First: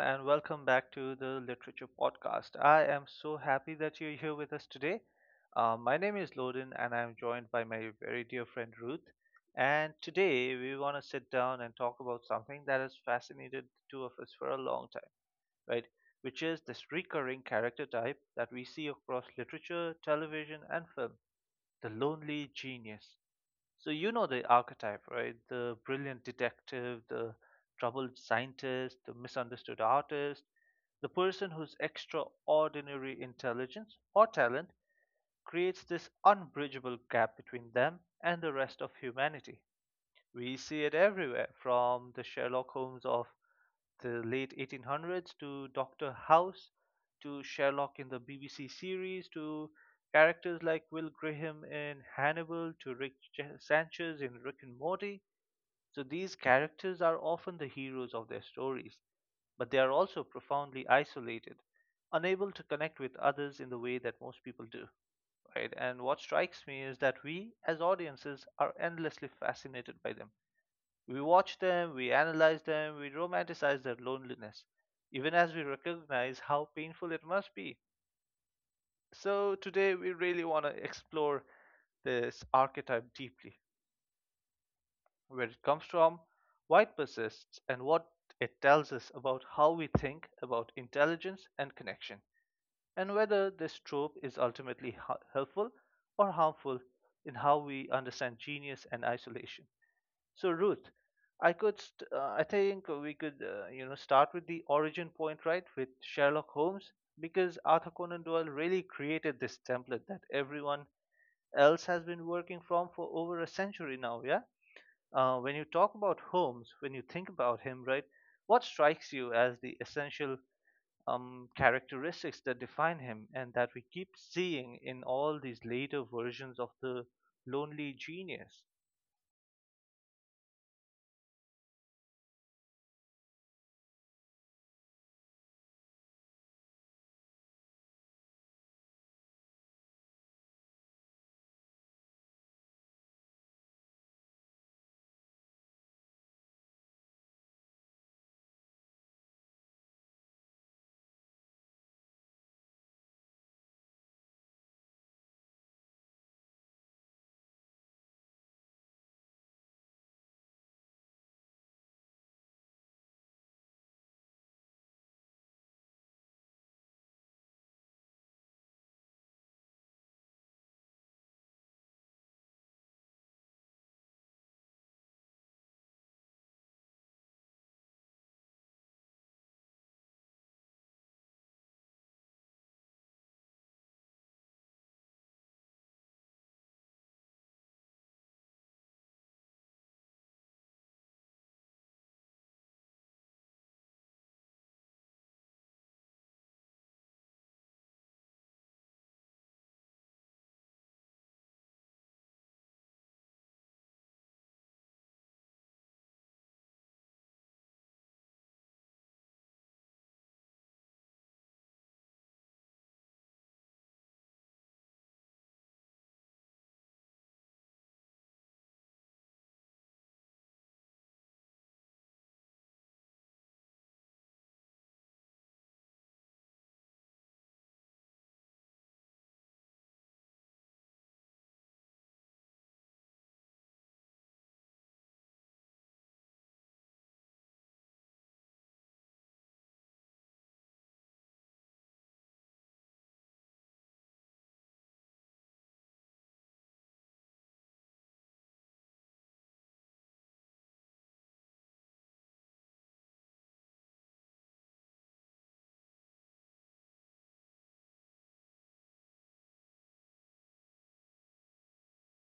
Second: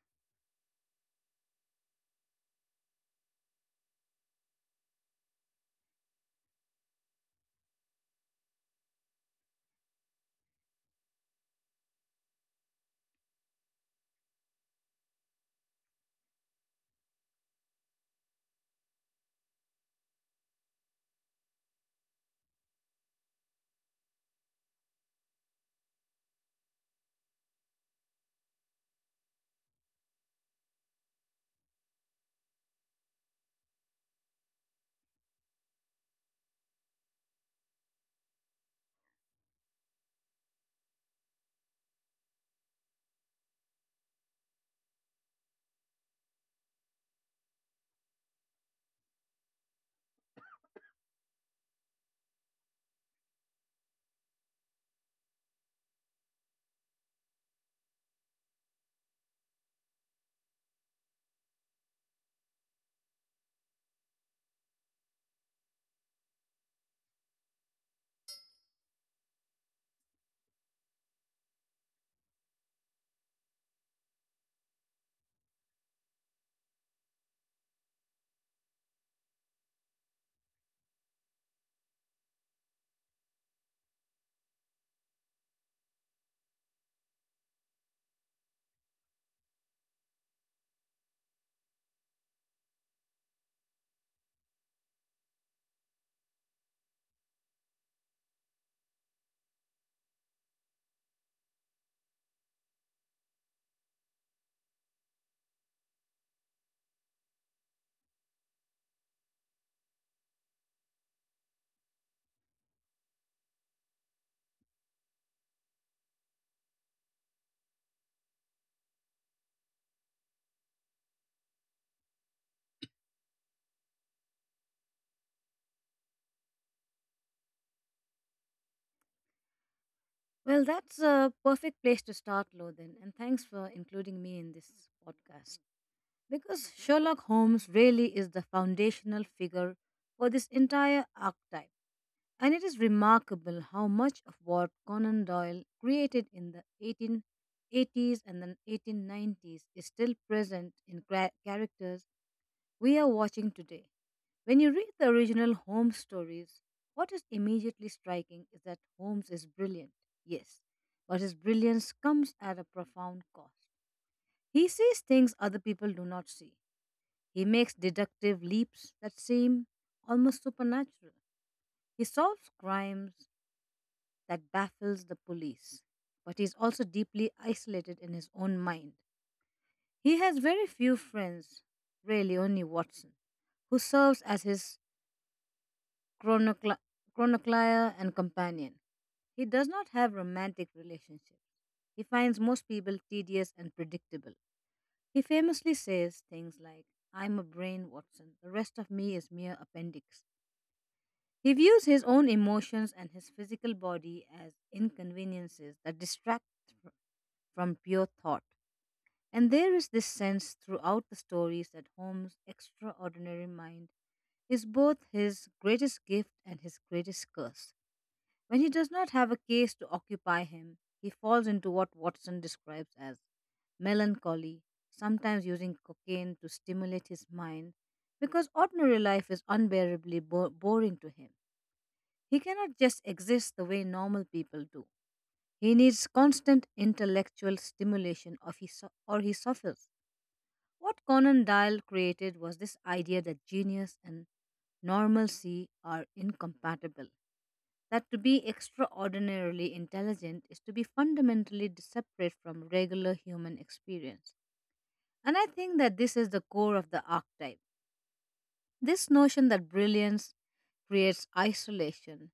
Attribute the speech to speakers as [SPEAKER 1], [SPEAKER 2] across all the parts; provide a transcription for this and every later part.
[SPEAKER 1] and welcome back to the Literature Podcast. I am so happy that you're here with us today. My name is Loden, and I'm joined by my very dear friend Ruth. And today, we want to sit down and talk about something that has fascinated the two of us for a long time, right? Which is this recurring character type that we see across literature, television, and film: the lonely genius. So you know the archetype, right? The brilliant detective, the troubled scientist, the misunderstood artist, the person whose extraordinary intelligence or talent creates this unbridgeable gap between them and the rest of humanity. We see it everywhere, from the Sherlock Holmes of the late 1800s to Doctor House to Sherlock in the BBC series to characters like Will Graham in Hannibal to Sanchez in Rick and Morty. So these characters are often the heroes of their stories, but they are also profoundly isolated, unable to connect with others in the way that most people do, right? And what strikes me is that we as audiences are endlessly fascinated by them. We watch them, we analyze them, we romanticize their loneliness, even as we recognize how painful it must be. So today we really want to explore this archetype deeply: where it comes from, why it persists, and what it tells us about how we think about intelligence and connection, and whether this trope is ultimately helpful or harmful in how we understand genius and isolation. So Ruth, I think we could, start with the origin point, right, with Sherlock Holmes, because Arthur Conan Doyle really created this template that everyone else has been working from for over a century now. Yeah, when you talk about Holmes, when you think about him, right, what strikes you as the essential characteristics that define him and that we keep seeing in all these later versions of the lonely genius?
[SPEAKER 2] Well, that's a perfect place to start, Lothan, and thanks for including me in this podcast. Because Sherlock Holmes really is the foundational figure for this entire archetype, and it is remarkable how much of what Conan Doyle created in the 1880s and the 1890s is still present in characters we are watching today. When you read the original Holmes stories, what is immediately striking is that Holmes is brilliant, yes, but his brilliance comes at a profound cost. He sees things other people do not see, he makes deductive leaps that seem almost supernatural. He solves crimes that baffles the police, but he's also deeply isolated in his own mind. He has very few friends, really only Watson, who serves as his chronocli- chronoclier and companion. He does not have romantic relationships. He finds most people tedious and predictable. He famously says things like, I'm a brain, Watson. The rest of me is mere appendix. He views his own emotions and his physical body as inconveniences that distract fr- from pure thought. And there is this sense throughout the stories that Holmes' extraordinary mind is both his greatest gift and his greatest curse. When he does not have a case to occupy him, he falls into what Watson describes as melancholy, sometimes using cocaine to stimulate his mind, because ordinary life is unbearably boring to him. He cannot just exist the way normal people do. He needs constant intellectual stimulation of he su- or he suffers. What Conan Doyle created was this idea that genius and normalcy are incompatible. That to be extraordinarily intelligent is to be fundamentally separate from regular human experience. And I think that this is the core of the archetype. This notion that brilliance creates isolation,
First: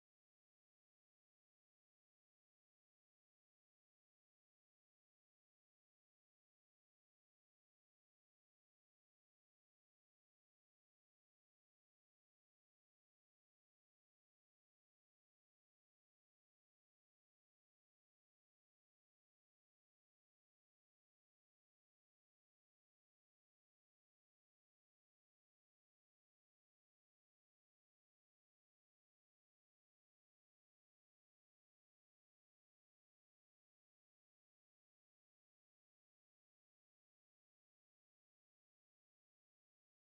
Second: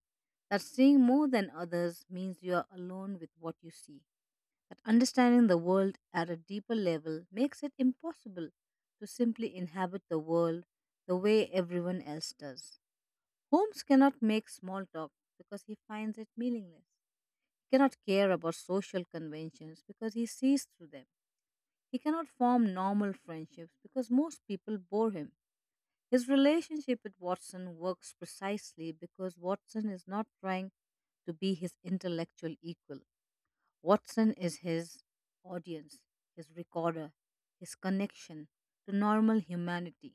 [SPEAKER 2] that seeing more than others means you are alone with what you see, that understanding the world at a deeper level makes it impossible to simply inhabit the world the way everyone else does. Holmes cannot make small talk because he finds it meaningless. He cannot care about social conventions because he sees through them. He cannot form normal friendships because most people bore him. His relationship with Watson works precisely because Watson is not trying to be his intellectual equal. Watson is his audience, his recorder, his connection to normal humanity.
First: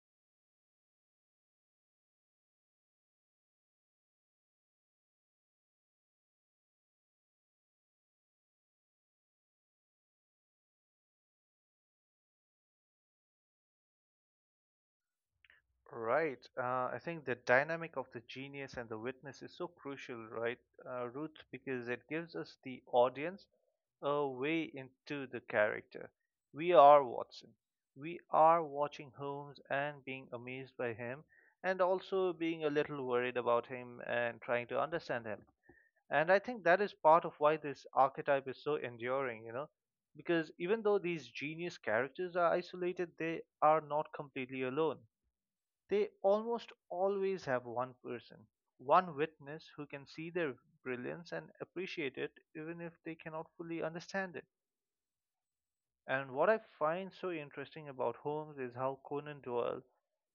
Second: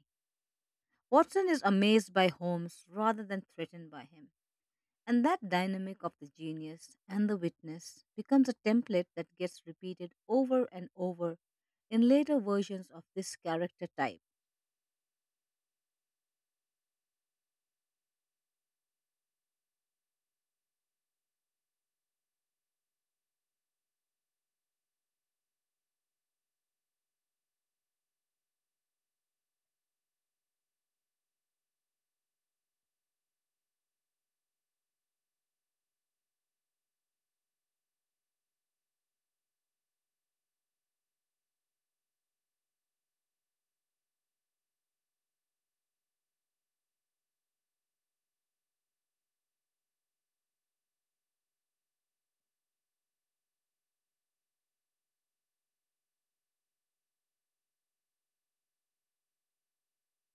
[SPEAKER 2] Watson is amazed by Holmes rather than threatened by him. And that dynamic of the genius and the witness becomes a template that gets repeated over and over in later versions of this character type.
[SPEAKER 1] Right. I think the dynamic of the genius and the witness is so crucial, right, Ruth, because it gives us, the audience, a way into the character. We are Watson. We are watching Holmes and being amazed by him, and also being a little worried about him and trying to understand him. And I think that is part of why this archetype is so enduring, you know, because even though these genius characters are isolated, they are not completely alone. They almost always have one person, one witness who can see their brilliance and appreciate it even if they cannot fully understand it. And what I find so interesting about Holmes is how Conan Doyle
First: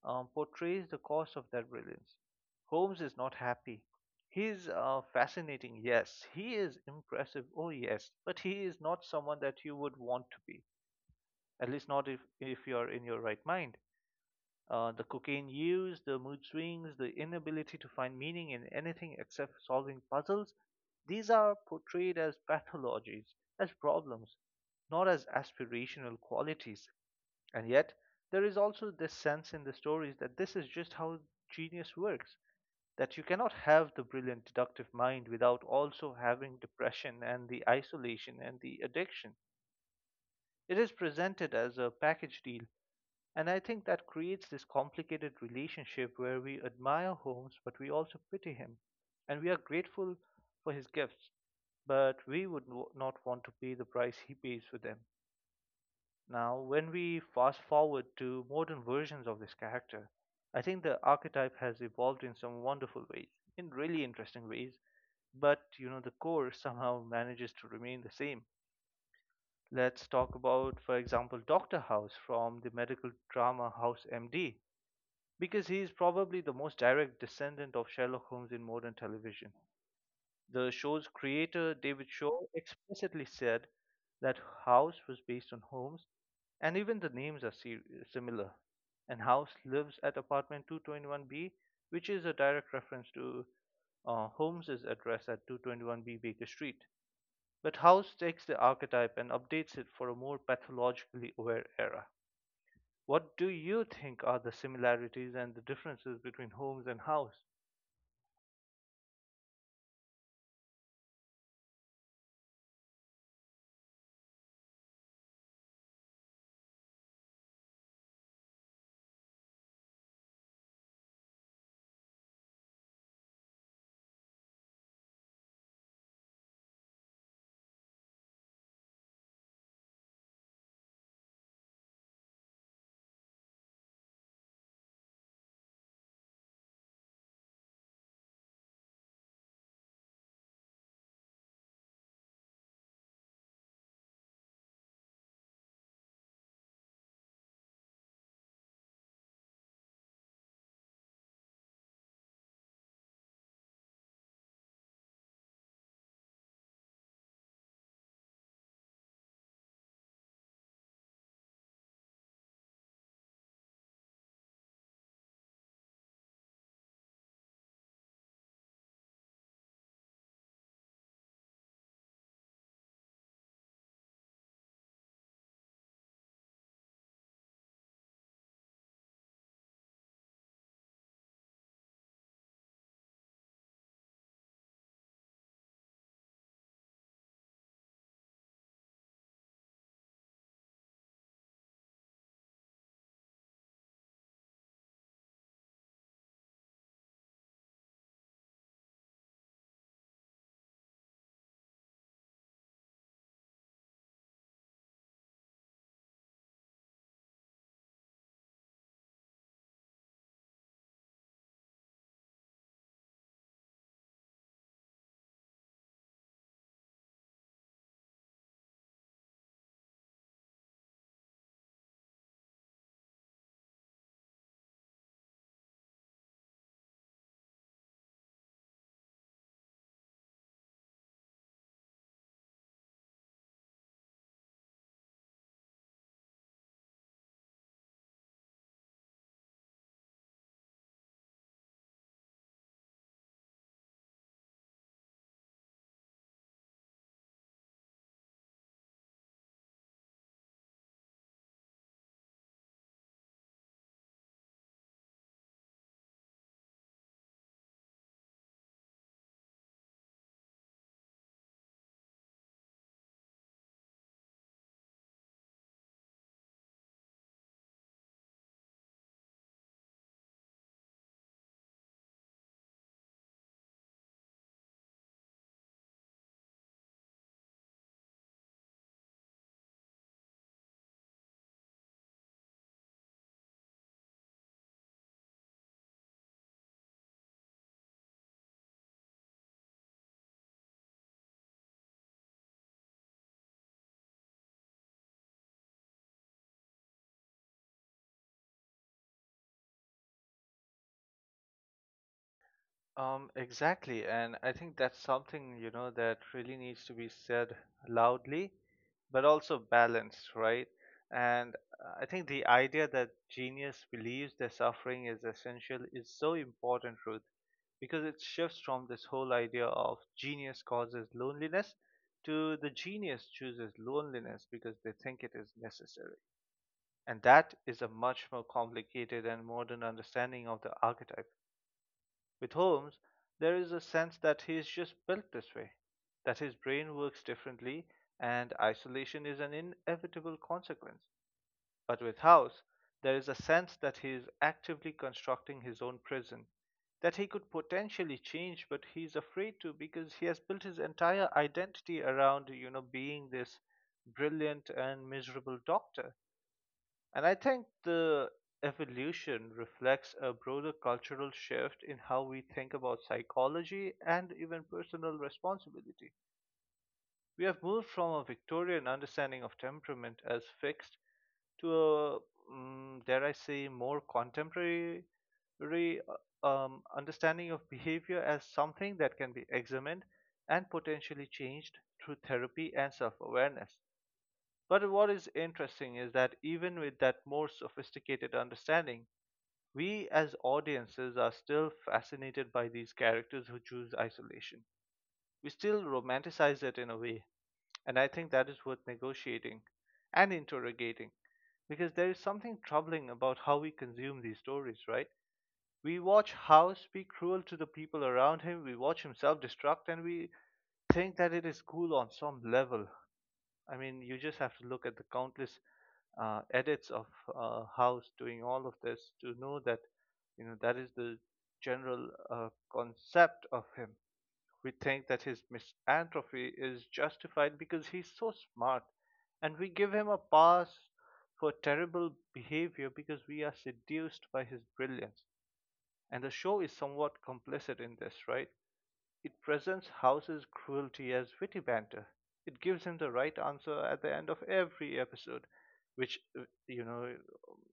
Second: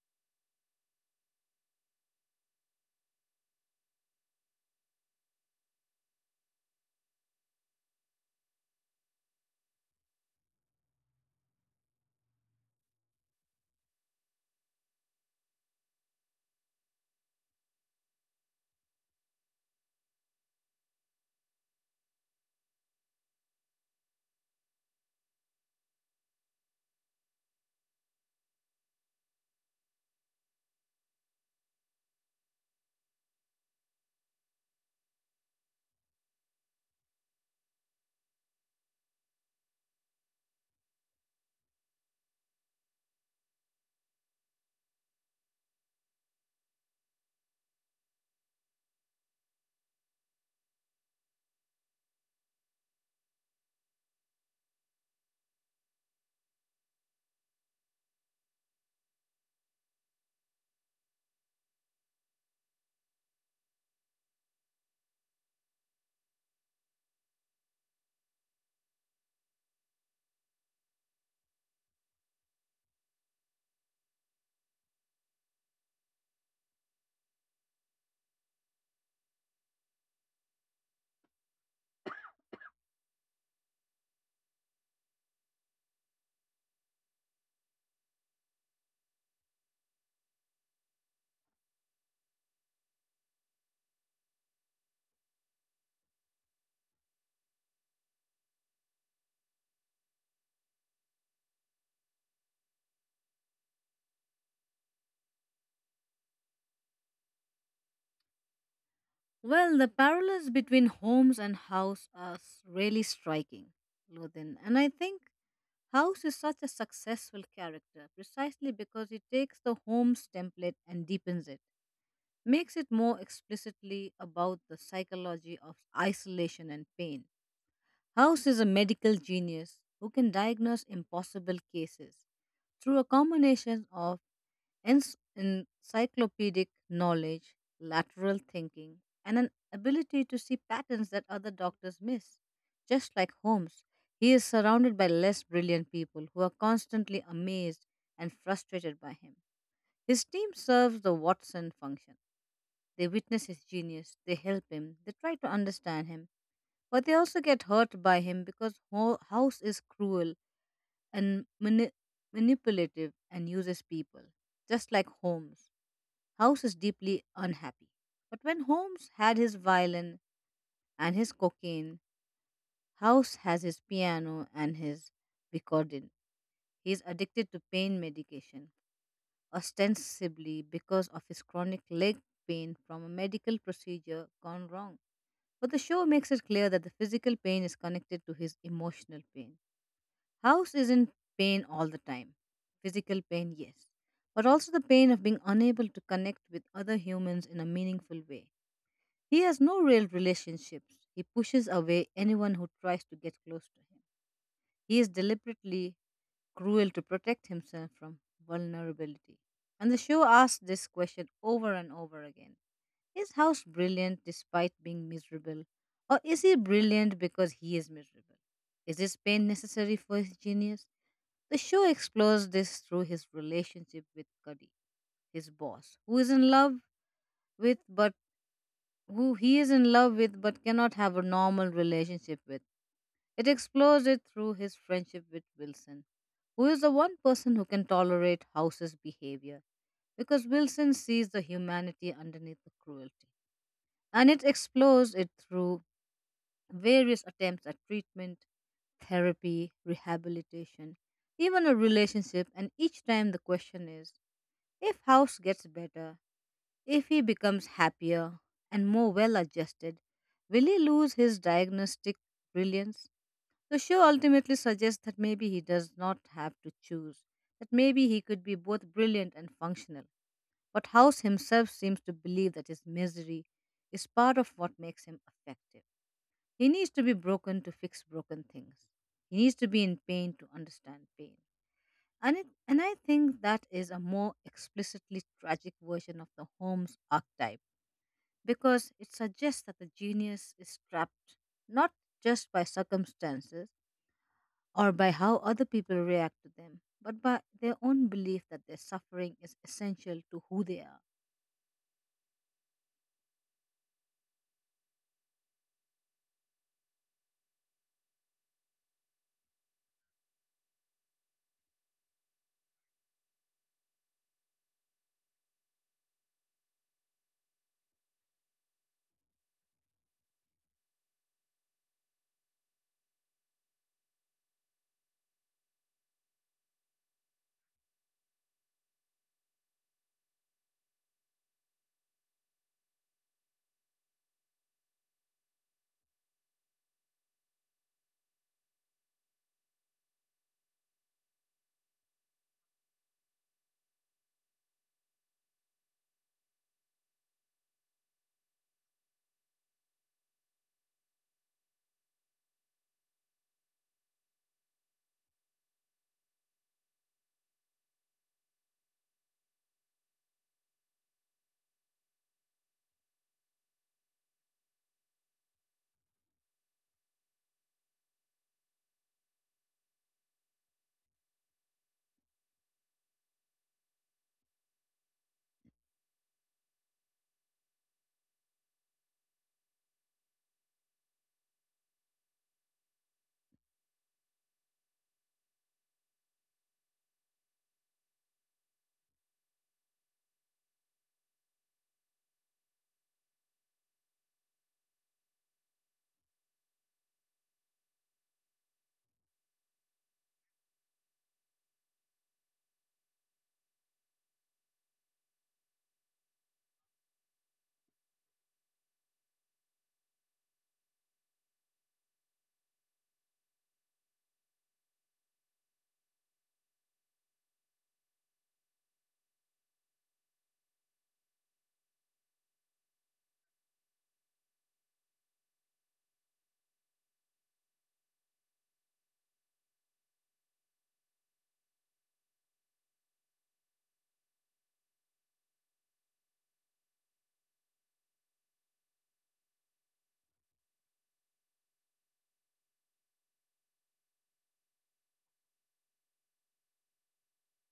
[SPEAKER 1] portrays the cost of that brilliance. Holmes is not happy. He's fascinating, yes. He is impressive, oh yes. But he is not someone that you would want to be, at least not if you're in your right mind. The cocaine use, the mood swings, the inability to find meaning in anything except solving puzzles, these are portrayed as pathologies, as problems, not as aspirational qualities. And yet, there is also this sense in the stories that this is just how genius works, that you cannot have the brilliant deductive mind without also having depression and the isolation and the addiction. It is presented as a package deal, and I think that creates this complicated relationship where we admire Holmes, but we also pity him. And we are grateful for his gifts, but we would not want to pay the price he pays for them. Now, when we fast forward to modern versions of this character, I think the archetype has evolved in some wonderful ways, in really interesting ways, but you know, the core somehow manages to remain the same. Let's talk about, for example, Dr. House from the medical drama House MD, because he is probably the most direct descendant of Sherlock Holmes in modern television. The show's creator, David Shaw, explicitly said that House was based on Holmes, and even the names are similar. And House lives at apartment 221B, which is a direct reference to Holmes's address at 221B Baker Street. But House takes the archetype and updates it for a more pathologically aware era. What do you think are the similarities and the differences between homes and house?
[SPEAKER 2] Well, the parallels between homes and house are really striking, Lodin. And I think House is such a successful character precisely because it takes the home's template and deepens it, makes it more explicitly about the psychology of isolation and pain. House is a medical genius who can diagnose impossible cases through a combination of encyclopedic knowledge, lateral thinking, and an ability to see patterns that other doctors miss. Just like Holmes, he is surrounded by less brilliant people who are constantly amazed and frustrated by him. His team serves the Watson function. They witness his genius, they help him, they try to understand him, but they also get hurt by him because House is cruel and manipulative and uses people, just like Holmes. House is deeply unhappy. But when Holmes had his violin and his cocaine, House has his piano and his Vicodin. He is addicted to pain medication, ostensibly because of his chronic leg pain from a medical procedure gone wrong. But the show makes it clear that the physical pain is connected to his emotional pain. House is in pain all the time. Physical pain, yes. But also the pain of being unable to connect with other humans in a meaningful way. He has no real relationships. He pushes away anyone who tries to get close to him. He is deliberately cruel to protect himself from vulnerability. And the show asks this question over and over again: Is House brilliant despite being miserable? Or is he brilliant because he is miserable? Is his pain necessary for his genius? The show explores this through his relationship with Cuddy, his boss, with but who he is in love with but cannot have a normal relationship with. It explores it through his friendship with Wilson, who is the one person who can tolerate House's behavior, because Wilson sees the humanity underneath the cruelty. And it explores it through various attempts at treatment, therapy, rehabilitation, even a relationship, and each time the question is, if House gets better, if he becomes happier and more well adjusted, will he lose his diagnostic brilliance? The show ultimately suggests that maybe he does not have to choose, that maybe he could be both brilliant and functional. But House himself seems to believe that his misery is part of what makes him effective. He needs to be broken to fix broken things. He needs to be in pain to understand pain. And I think that is a more explicitly tragic version of the Holmes archetype because it suggests that the genius is trapped not just by circumstances or by how other people react to them, but by their own belief that their suffering is essential to who they are.
[SPEAKER 1] Exactly, and I think that's something, you know, that really needs to be said loudly, but also balanced, right? And I think the idea that genius believes their suffering is essential is so important, Ruth, because it shifts from this whole idea of genius causes loneliness to the genius chooses loneliness because they think it is necessary. And that is a much more complicated and modern understanding of the archetype. With Holmes, there is a sense that he is just built this way, that his brain works differently, and isolation is an inevitable consequence. But with House, there is a sense that he is actively constructing his own prison, that he could potentially change, but he's afraid to because he has built his entire identity around, you know, being this brilliant and miserable doctor. And I think the evolution reflects a broader cultural shift in how we think about psychology and even personal responsibility. We have moved from a Victorian understanding of temperament as fixed to a, mm, dare I say, more contemporary, uh, understanding of behavior as something that can be examined and potentially changed through therapy and self awareness. But what is interesting is that even with that more sophisticated understanding, we as audiences are still fascinated by these characters who choose isolation. We still romanticize it in a way, and I think that is worth negotiating and interrogating because there is something troubling about how we consume these stories, right? We watch House be cruel to the people around him, we watch him self destruct, and we think that it is cool on some level. I mean, you just have to look at the countless edits of House doing all of this to know that, you know, that is the general concept of him. We think that his misanthropy is justified because he's so smart, and we give him a pass for terrible behavior because we are seduced by his brilliance. And the show is somewhat complicit in this, right? It presents House's cruelty as witty banter. It gives him the right answer at the end of every episode, which, you know,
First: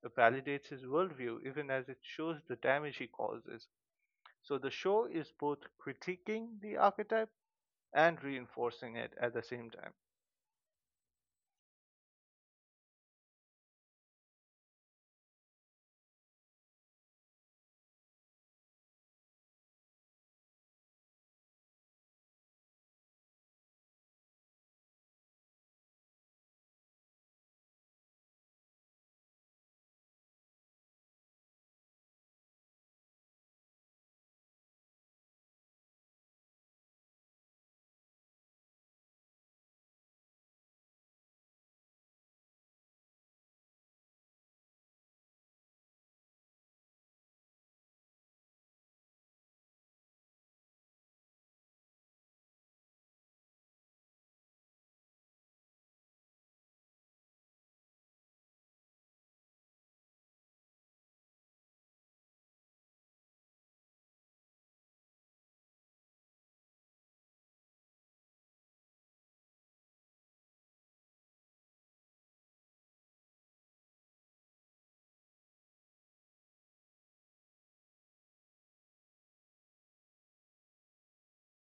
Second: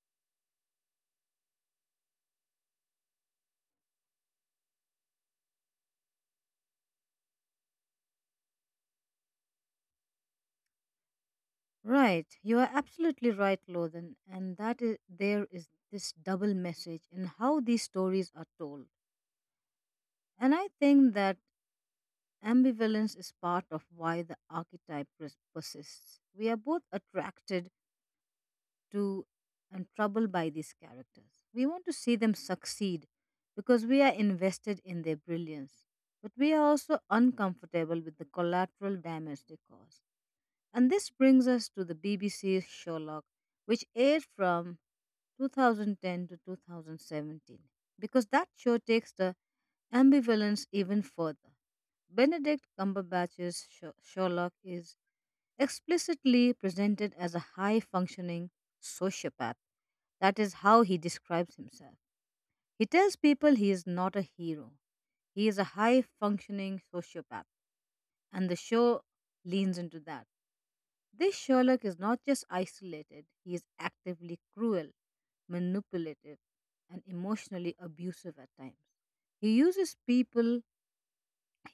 [SPEAKER 1] validates his worldview even as it shows the damage he causes. So the show is both critiquing the archetype and reinforcing it at the same time.
[SPEAKER 2] Right, you are absolutely right, Lothan, and that is, there is this double message in how these stories are told. And I think that ambivalence is part of why the archetype persists. We are both attracted to and troubled by these characters. We want to see them succeed because we are invested in their brilliance, but we are also uncomfortable with the collateral damage they cause. And this brings us to the BBC's Sherlock, which aired from 2010 to 2017, because that show takes the ambivalence even further. Benedict Cumberbatch's Sherlock is explicitly presented as a high functioning sociopath. That is how he describes himself. He tells people he is not a hero, he is a high functioning sociopath, and the show leans into that. This Sherlock is not just isolated, he is actively cruel, manipulative, and emotionally abusive at times. He uses people,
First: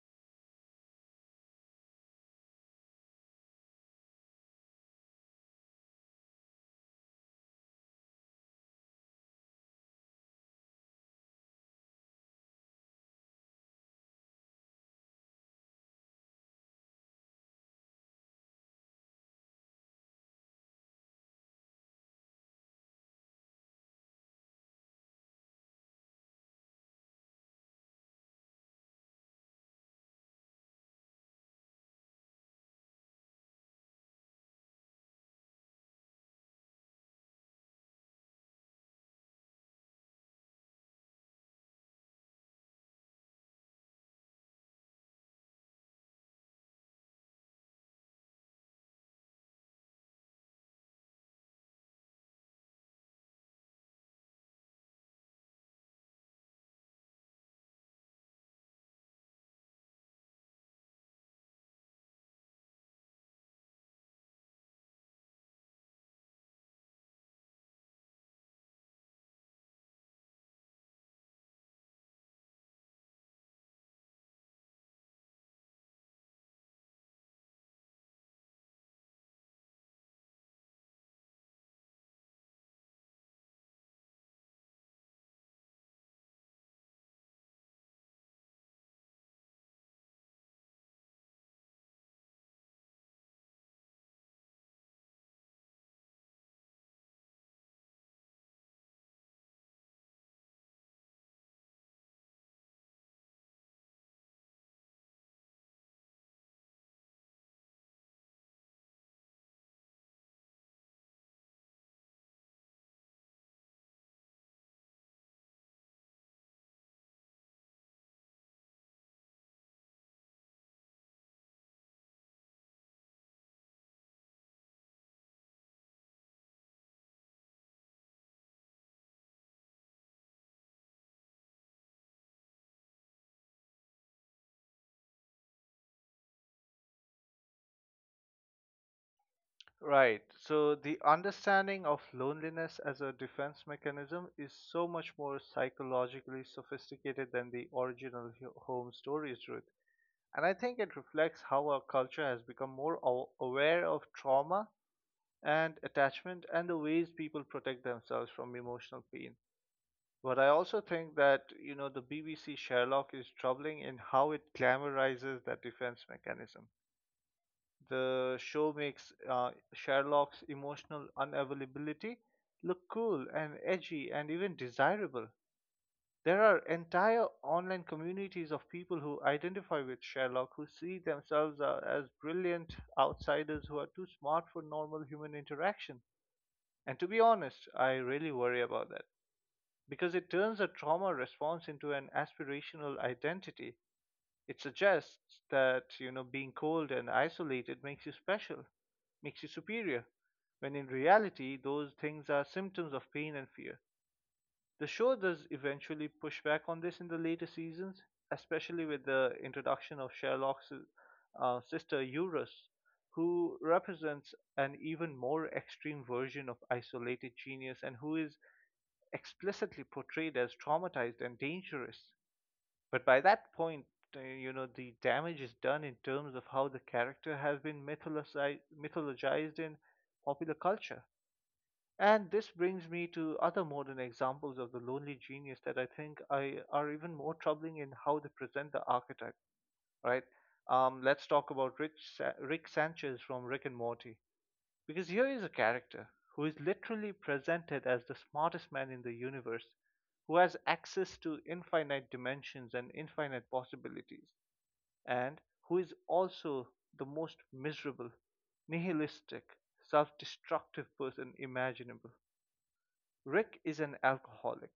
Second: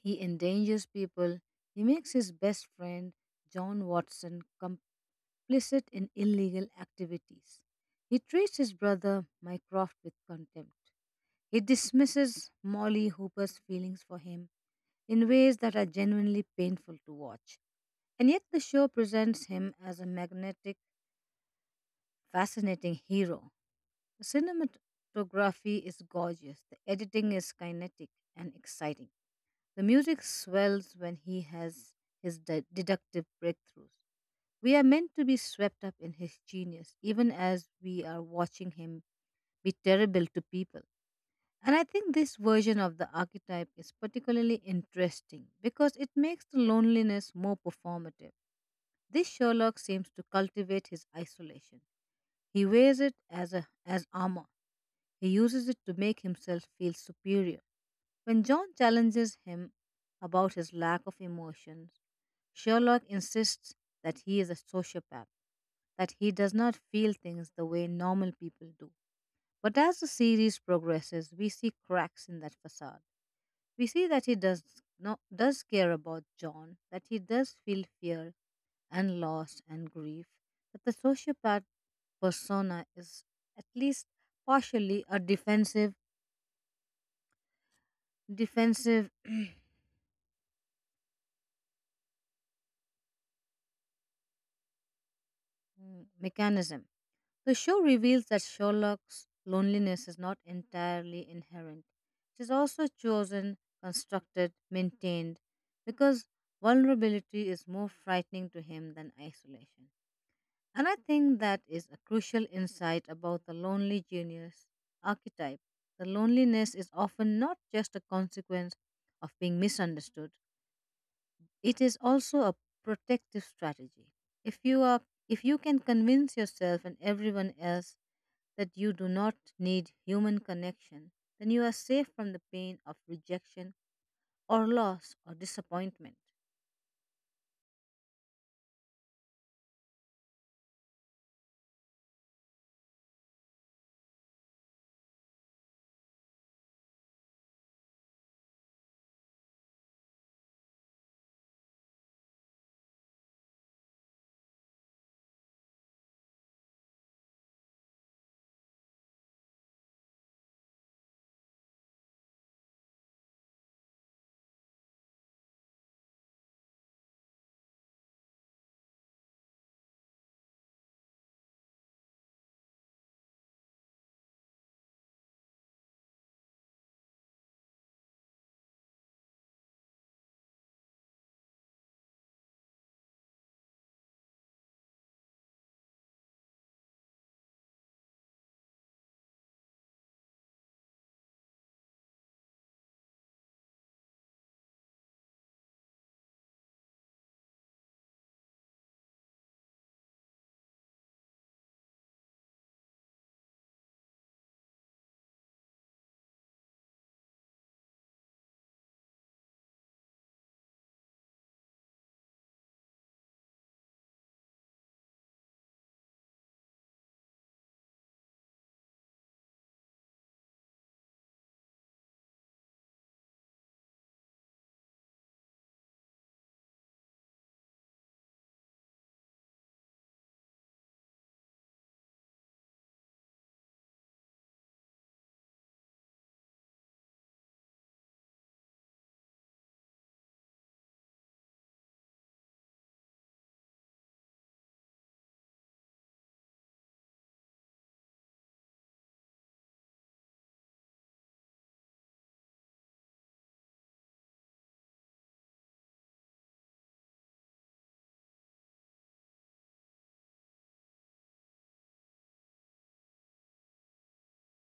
[SPEAKER 2] he endangers people, he makes his best friend, John Watson, complicit in illegal activities. He treats his brother Mycroft with contempt. He dismisses Molly Hooper's feelings for him in ways that are genuinely painful to watch. And yet, the show presents him as a magnetic, fascinating hero. The cinematography is gorgeous, the editing is kinetic and exciting. The music swells when he has his deductive breakthroughs. We are meant to be swept up in his genius, even as we are watching him be terrible to people. And I think this version of the archetype is particularly interesting because it makes the loneliness more performative. This Sherlock seems to cultivate his isolation. He wears it as a as armor. He uses it to make himself feel superior. When John challenges him about his lack of emotions, Sherlock insists that he is a sociopath, that he does not feel things the way normal people do. But as the series progresses, we see cracks in that facade. We see that he does not does care about John, that he does feel fear and loss and grief, that the sociopath persona is at least partially a defensive mechanism. The show reveals that Sherlock's loneliness is not entirely inherent. It is also chosen, constructed, maintained, because vulnerability is more frightening to him than isolation. And I think that is a crucial insight about the lonely genius archetype. The loneliness is often not just a consequence of being misunderstood. It is also a protective strategy. If you are if you can convince yourself and everyone else that you do not need human connection, then you are safe from the pain of rejection or loss or disappointment.
[SPEAKER 1] Right. So the understanding of loneliness as a defense mechanism is so much more psychologically sophisticated than the original home stories, Ruth. And I think it reflects how our culture has become more aware of trauma and attachment and the ways people protect themselves from emotional pain. But I also think that, you know, the BBC Sherlock is troubling in how it glamorizes that defense mechanism. The show makes Sherlock's emotional unavailability look cool and edgy and even desirable. There are entire online communities of people who identify with Sherlock, who see themselves as brilliant outsiders who are too smart for normal human interaction. And to be honest, I really worry about that because it turns a trauma response into an aspirational identity. It suggests that, you know, being cold and isolated makes you special, makes you superior, when in reality, those things are symptoms of pain and fear. The show does eventually push back on this in the later seasons, especially with the introduction of Sherlock's sister Eurus, who represents an even more extreme version of isolated genius and who is explicitly portrayed as traumatized and dangerous. But by that point, you know, the damage is done in terms of how the character has been mythologized in popular culture. And this brings me to other modern examples of the lonely genius that I think I, are even more troubling in how they present the archetype, right? Let's talk about Rick Sanchez from Rick and Morty, because here is a character who is literally presented as the smartest man in the universe, who has access to infinite dimensions and infinite possibilities, and who is also the most miserable, nihilistic, self destructive person imaginable. Rick is an alcoholic.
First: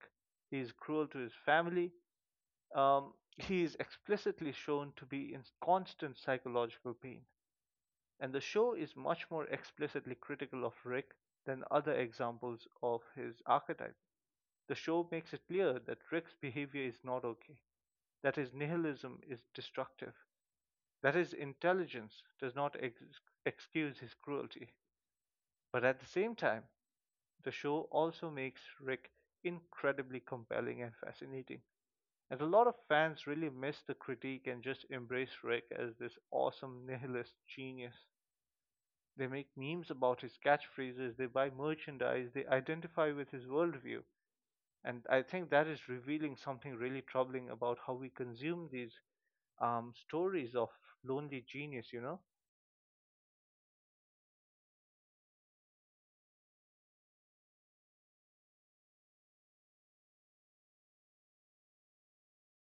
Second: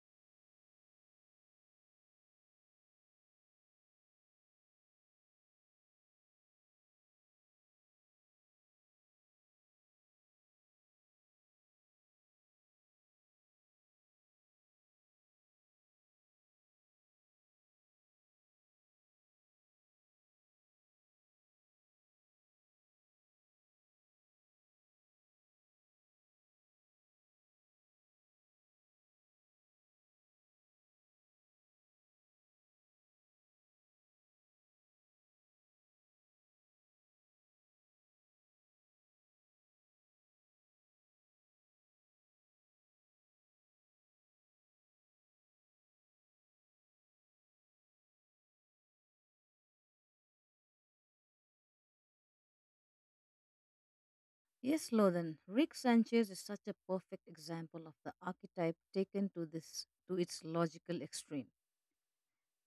[SPEAKER 1] He is cruel to his family. He is explicitly shown to be in constant psychological pain. And the show is much more explicitly critical of Rick than other examples of his archetype. The show makes it clear that Rick's behavior is not okay, that his nihilism is destructive, that his intelligence does not excuse his cruelty. But at the same time, the show also makes Rick incredibly compelling and fascinating. And a lot of fans really miss the critique and just embrace Rick as this awesome nihilist genius. They make memes about his catchphrases, they buy merchandise, they identify with his worldview. And I think that is revealing something really troubling about how we consume these stories of lonely genius.
[SPEAKER 2] Yes, Lothan, Rick Sanchez is such a perfect example of the archetype taken to its logical extreme.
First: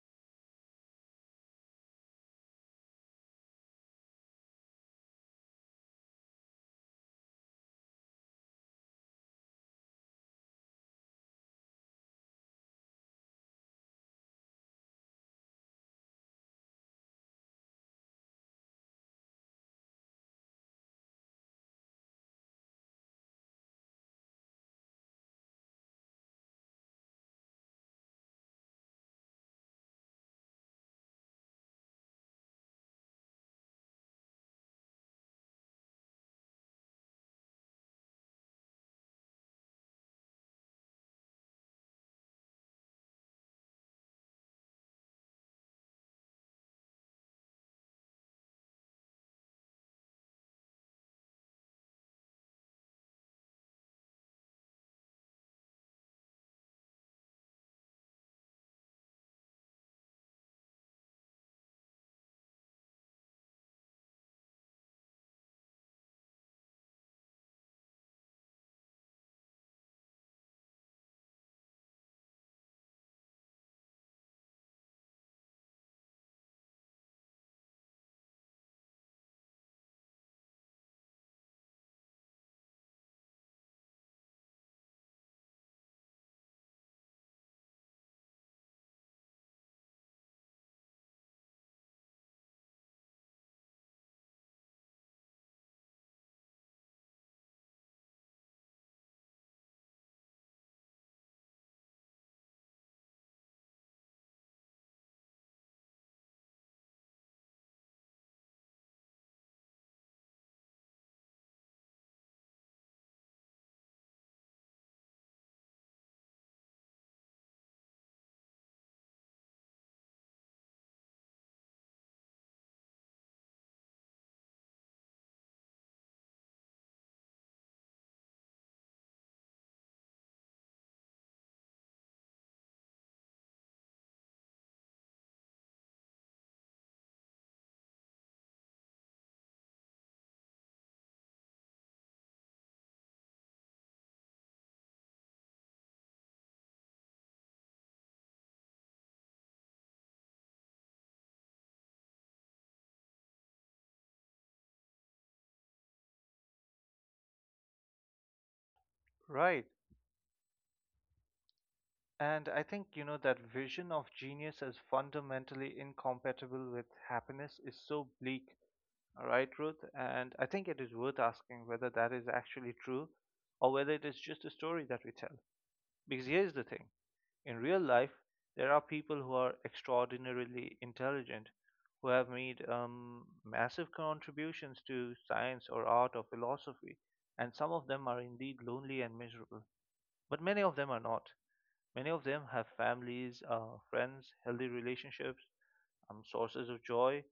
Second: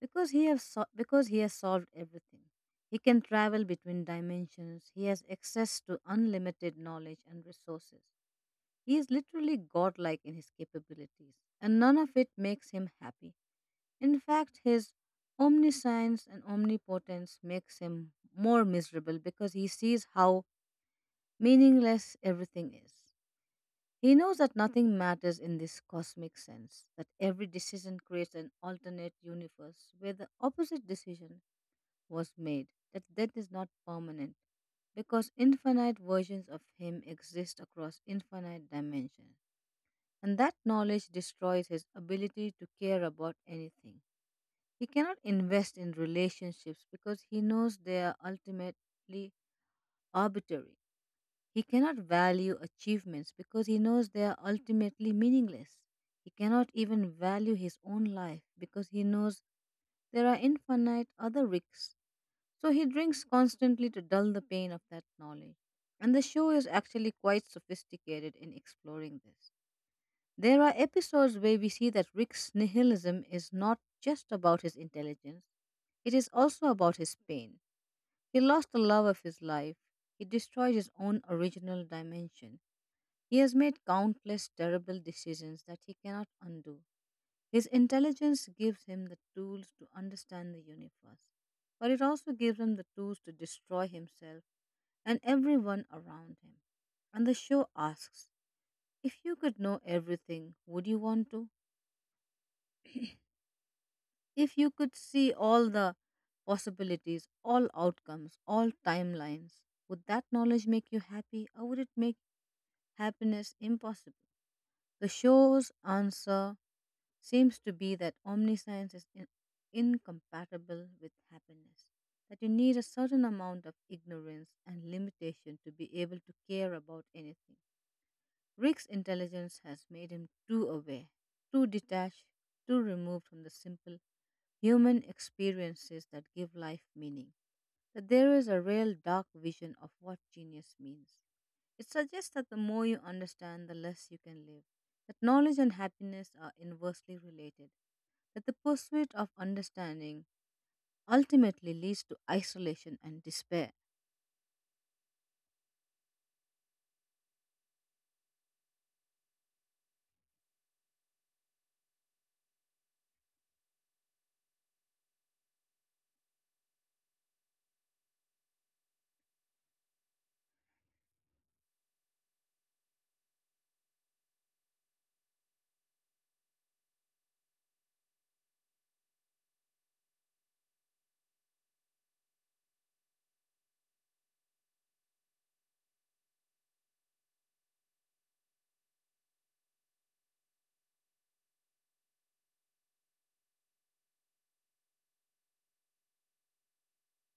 [SPEAKER 2] Because he has solved everything. He can travel between dimensions. He has access to unlimited knowledge and resources. He is literally godlike in his capabilities, and none of it makes him happy. In fact, his omniscience and omnipotence makes him more miserable because he sees how meaningless everything is. He knows that nothing matters in this cosmic sense, that every decision creates an alternate universe where the opposite decision was made, that death is not permanent because infinite versions of him exist across infinite dimensions, and that knowledge destroys his ability to care about anything. He cannot invest in relationships because he knows they are ultimately arbitrary. He cannot value achievements because he knows they are ultimately meaningless. He cannot even value his own life because he knows there are infinite other risks. So he drinks constantly to dull the pain of that knowledge. And the show is actually quite sophisticated in exploring this. There are episodes where we see that Rick's nihilism is not just about his intelligence, it is also about his pain. He lost the love of his life, he destroyed his own original dimension. He has made countless terrible decisions that he cannot undo. His intelligence gives him the tools to understand the universe, but it also gives him the tools to destroy himself and everyone around him. And the show asks, if you could know everything, would you want to? If you could see all the possibilities, all outcomes, all timelines, would that knowledge make you happy, or would it make happiness impossible? The show's answer seems to be that omniscience is incompatible with happiness, that you need a certain amount of ignorance and limitation to be able to care about anything. Rick's intelligence has made him too aware, too detached, too removed from the simple human experiences that give life meaning. That there is a real dark vision of what genius means. It suggests that the more you understand, the less you can live. That knowledge and happiness are inversely related. That the pursuit of understanding ultimately leads to isolation and despair.
[SPEAKER 1] Right. And I think, you know, that vision of genius as fundamentally incompatible with happiness is so bleak, all right, Ruth? And I think it is worth asking whether that is actually true or whether it is just a story that we tell. Because here's the thing, in real life, there are people who are extraordinarily intelligent, who have made massive contributions to science or art or philosophy, and some of them are indeed lonely and miserable, but many of them are not. Many of them have families, friends, healthy relationships, sources of joy.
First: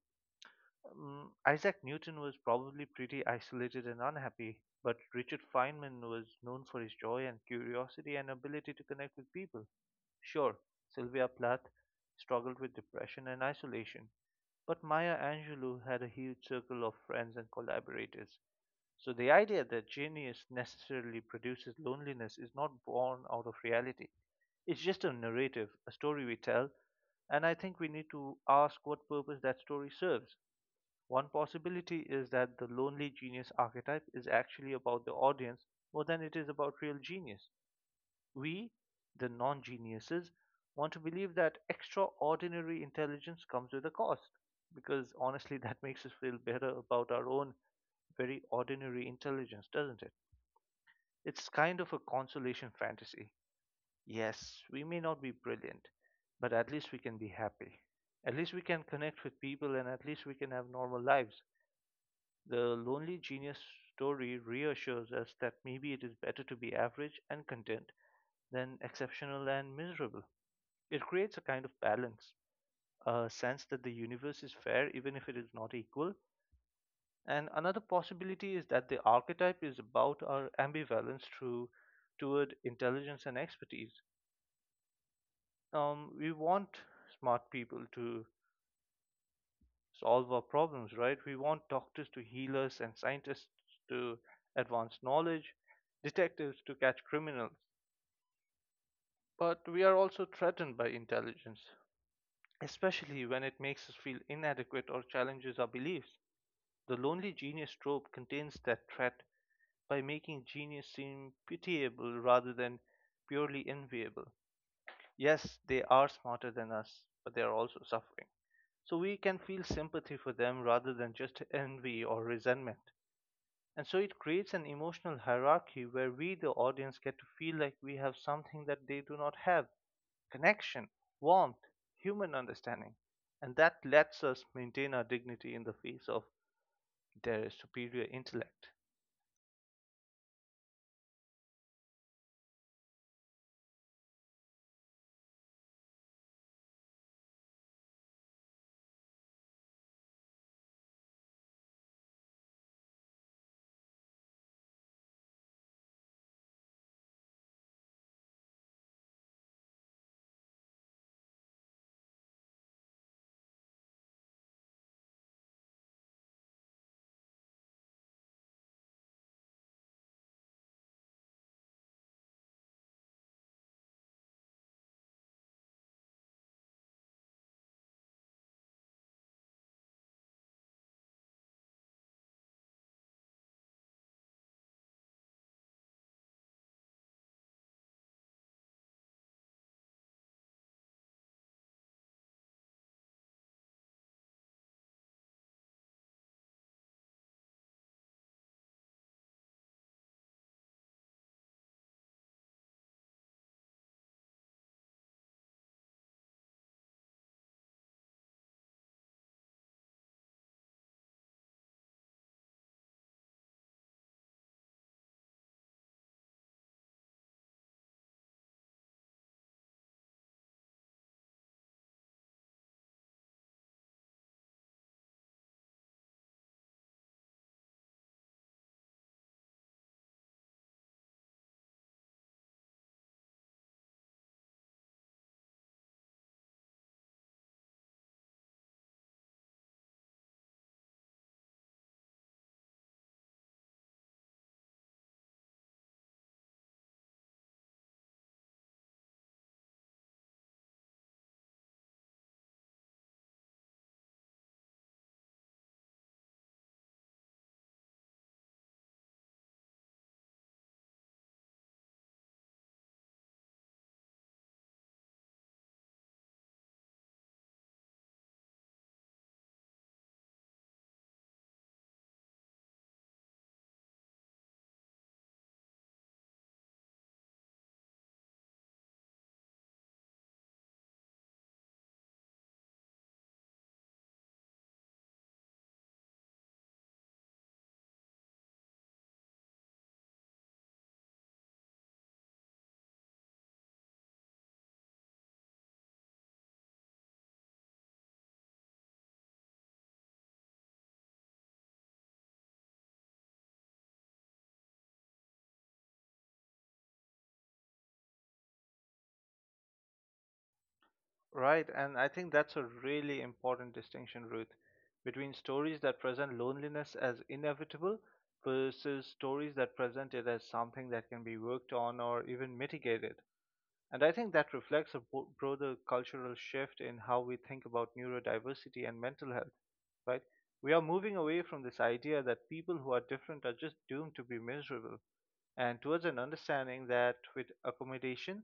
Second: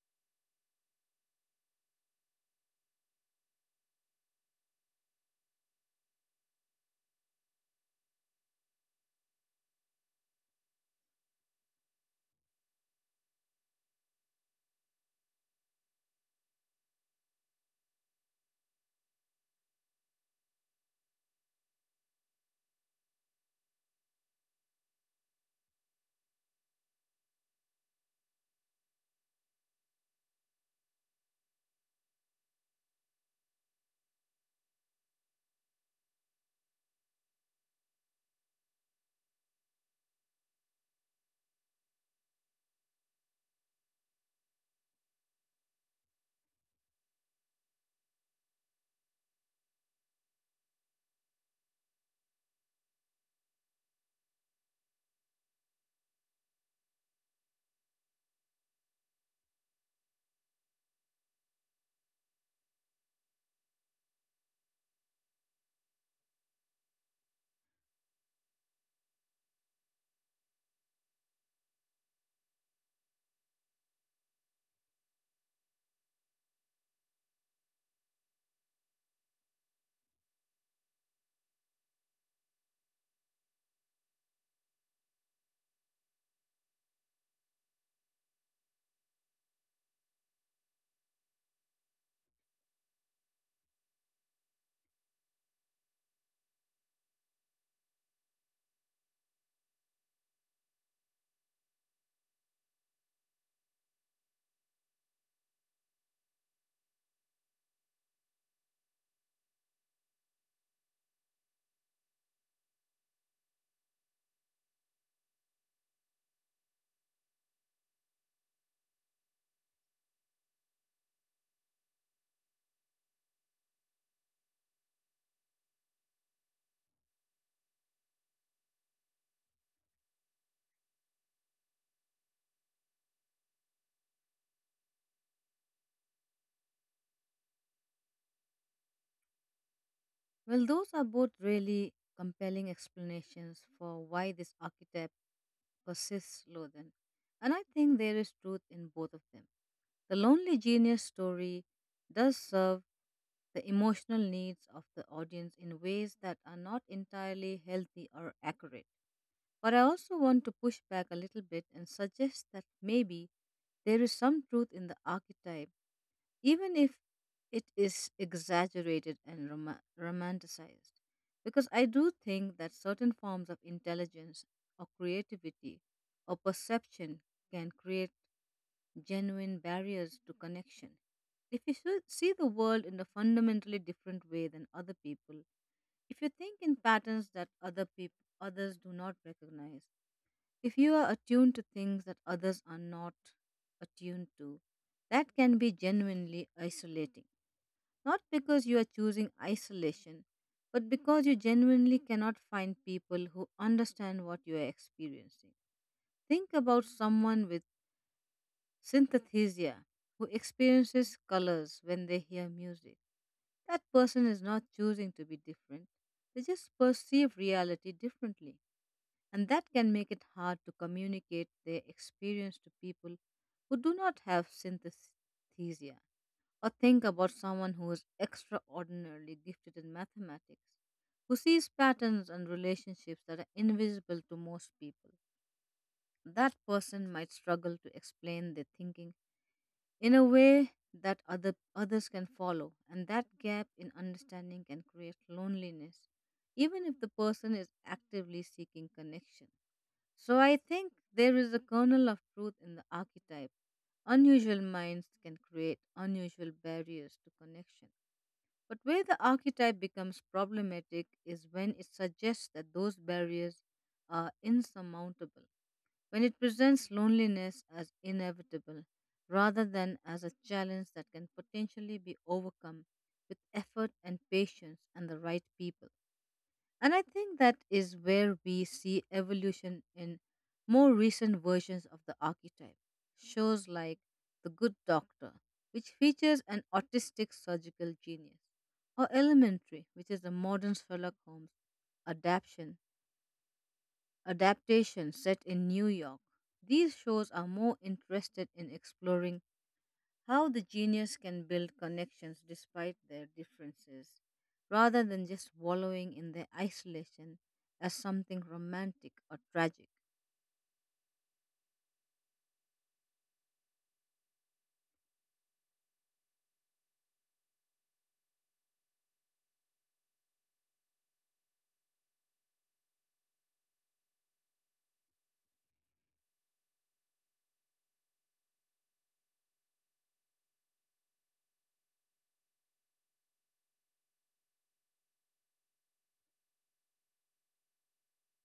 [SPEAKER 1] Isaac Newton was probably pretty isolated and unhappy, but Richard Feynman was known for his joy and curiosity and ability to connect with people. Sure, Sylvia Plath struggled with depression and isolation, but Maya Angelou had a huge circle of friends and collaborators. So the idea that genius necessarily produces loneliness is not born out of reality. It's just a narrative, a story we tell, and I think we need to ask what purpose that story serves. One possibility is that the lonely genius archetype is actually about the audience more than it is about real genius. We, the non geniuses, want to believe that extraordinary intelligence comes with a cost, because honestly, that makes us feel better about our own very ordinary intelligence, doesn't it? It's kind of a consolation fantasy. Yes, we may not be brilliant, but at least we can be happy. At least we can connect with people and at least we can have normal lives. The lonely genius story reassures us that maybe it is better to be average and content than exceptional and miserable. It creates a kind of balance, a sense that the universe is fair even if it is not equal. And another possibility is that the archetype is about our ambivalence through, toward intelligence and expertise. We want smart people to solve our problems, right? We want doctors to heal us and scientists to advance knowledge, detectives to catch criminals. But we are also threatened by intelligence, especially when it makes us feel inadequate or challenges our beliefs. The lonely genius trope contains that threat by making genius seem pitiable rather than purely enviable. Yes, they are smarter than us, but they are also suffering. So we can feel sympathy for them rather than just envy or resentment. And so it creates an emotional hierarchy where we, the audience, get to feel like we have something that they do not have: connection, warmth, human understanding. And that lets us maintain our dignity in the face of their superior intellect.
[SPEAKER 2] Well, those are both really compelling explanations for why this archetype persists, Lothan, and I think there is truth in both of them. The lonely genius story does serve the emotional needs of the audience in ways that are not entirely healthy or accurate. But I also want to push back a little bit and suggest that maybe there is some truth in the archetype, even if it is exaggerated and romanticized. Because I do think that certain forms of intelligence or creativity or perception can create genuine barriers to connection. If you should see the world in a fundamentally different way than other people, if you think in patterns that others do not recognize, if you are attuned to things that others are not attuned to, that can be genuinely isolating. Not because you are choosing isolation, but because you genuinely cannot find people who understand what you are experiencing. Think about someone with synesthesia, who experiences colors when they hear music. That person is not choosing to be different, they just perceive reality differently. And that can make it hard to communicate their experience to people who do not have synesthesia. Or think about someone who is extraordinarily gifted in mathematics, who sees patterns and relationships that are invisible to most people. That person might struggle to explain their thinking in a way that others can follow, and that gap in understanding can create loneliness even if the person is actively seeking connection. So I think there is a kernel of truth in the archetype. Unusual minds can create unusual barriers to connection, but where the archetype becomes problematic is when it suggests that those barriers are insurmountable, when it presents loneliness as inevitable rather than as a challenge that can potentially be overcome with effort and patience and the right people. And I think that is where we see evolution in more recent versions of the archetype. Shows like The Good Doctor, which features an autistic surgical genius, or Elementary, which is the modern Sherlock Holmes adaptation adaptation set in New York. These shows are more interested in exploring how the genius can build connections despite their differences, rather than just wallowing in their isolation as something romantic or tragic.
[SPEAKER 1] Right, and I think that's a really important distinction, Ruth, between stories that present loneliness as inevitable versus stories that present it as something that can be worked on or even mitigated. And I think that reflects a broader cultural shift in how we think about neurodiversity and mental health, right? We are moving away from this idea that people who are different are just doomed to be miserable and towards an understanding that with accommodation,